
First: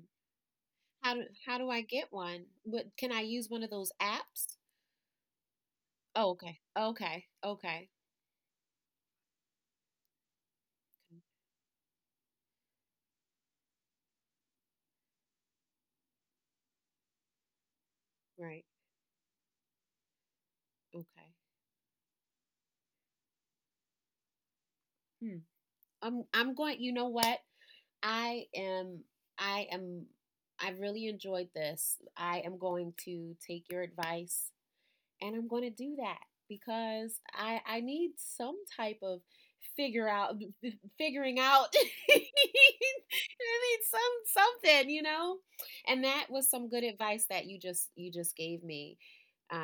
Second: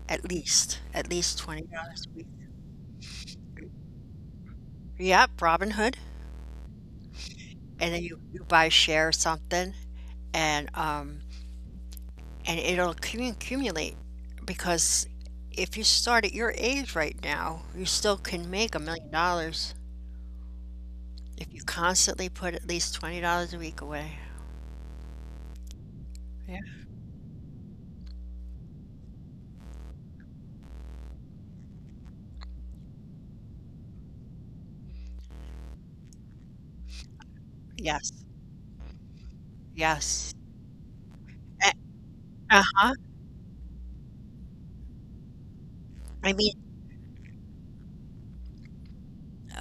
Speaker 1: at least, at
Speaker 2: How do
Speaker 1: least
Speaker 2: how do I
Speaker 1: twenty dollars
Speaker 2: get
Speaker 1: a week.
Speaker 2: one? What can I use one of those apps?
Speaker 1: Yep, Robinhood.
Speaker 2: Oh, okay, okay, okay,
Speaker 1: And then you, you buy a share or something and um and it'll accumu- accumulate because if you start at your age right now, you still can
Speaker 2: right,
Speaker 1: make a million dollars
Speaker 2: okay.
Speaker 1: if you constantly put at least twenty dollars a week away.
Speaker 2: Hmm. I'm I'm
Speaker 1: Yeah.
Speaker 2: going. You know what? I am I am I really enjoyed this. I am going to take your advice and I'm going to do that because I I need
Speaker 1: Yes.
Speaker 2: some type of figure out
Speaker 1: Yes.
Speaker 2: figuring out (laughs) I
Speaker 1: Uh-huh.
Speaker 2: need some something, you know? And that
Speaker 1: I
Speaker 2: was
Speaker 1: mean,
Speaker 2: some good advice that you just you just gave me.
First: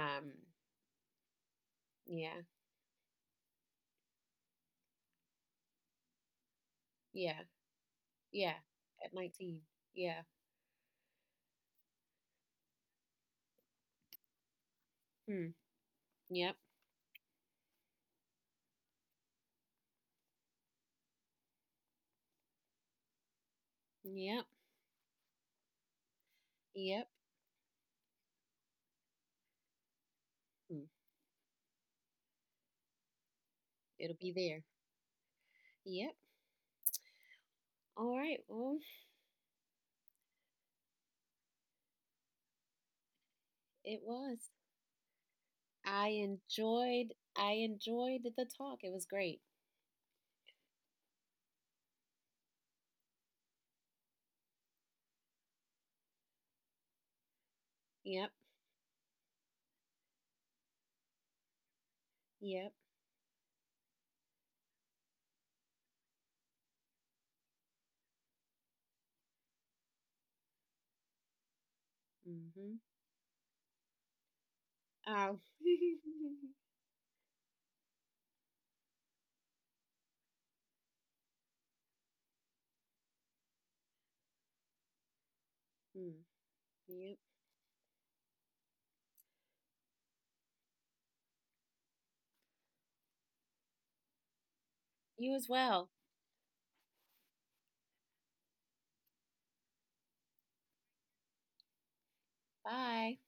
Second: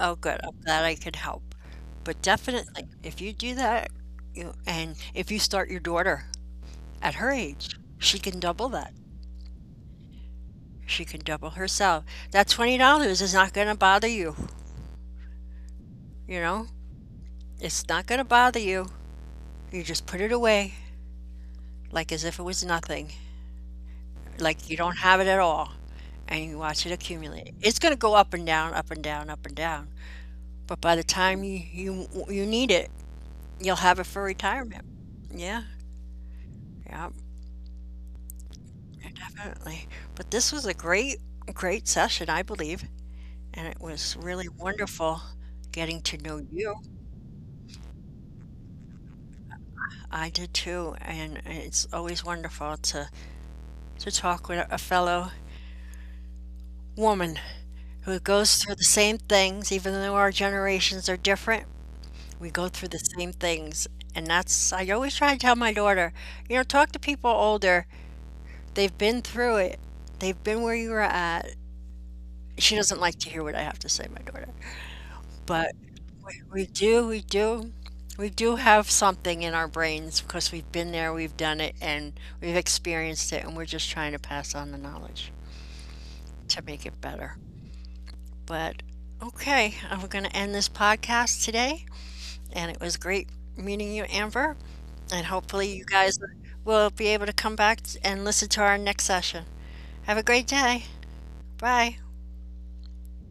Speaker 1: oh, good. I'm glad I could help. But
Speaker 2: yeah.
Speaker 1: definitely, if you do that, you and if you start your daughter at her
Speaker 2: Yeah.
Speaker 1: age, she can
Speaker 2: Yeah.
Speaker 1: double that.
Speaker 2: At nineteen. Yeah.
Speaker 1: She can double herself. That twenty dollars is not gonna bother you,
Speaker 2: Hmm.
Speaker 1: you
Speaker 2: Yep.
Speaker 1: know? It's not gonna bother you. You just put it away like as if it was nothing,
Speaker 2: Yep.
Speaker 1: like you don't have it at all, and you watch it
Speaker 2: Yep.
Speaker 1: accumulate. It's gonna go up and down, up and down, up and down. But
Speaker 2: Hmm.
Speaker 1: by the time you you you need it, you'll have it for
Speaker 2: It'll be there.
Speaker 1: retirement. Yeah,
Speaker 2: Yep.
Speaker 1: yeah,
Speaker 2: All right. Well,
Speaker 1: definitely. But this was a great, great session, I believe, and it
Speaker 2: it
Speaker 1: was really
Speaker 2: was.
Speaker 1: wonderful getting
Speaker 2: I
Speaker 1: to know you.
Speaker 2: enjoyed. I enjoyed the talk. It was great.
Speaker 1: I did too, and it's always wonderful to to talk with a fellow woman who
Speaker 2: Yep.
Speaker 1: goes through the same things, even though our generations are different. We go
Speaker 2: Yep.
Speaker 1: through the same things, and that's, I always try to tell my daughter, you know, talk to people older. They've been through it. They've been where you were at. She
Speaker 2: Mhm.
Speaker 1: doesn't like to hear what I have to say, my daughter.
Speaker 2: Um.
Speaker 1: But
Speaker 2: (laughs)
Speaker 1: we we do, we do, we do have something in our brains because we've been there, we've done it, and we've experienced it, and we're just trying to pass on the knowledge
Speaker 2: mm,
Speaker 1: to make it
Speaker 2: yep.
Speaker 1: better. But okay, I'm going to end this podcast today, and it was great meeting you, Amber. And
Speaker 2: You as
Speaker 1: hopefully, you
Speaker 2: well.
Speaker 1: guys will be able to come back and listen to our next session. Have a great day. Bye.
Speaker 2: Bye.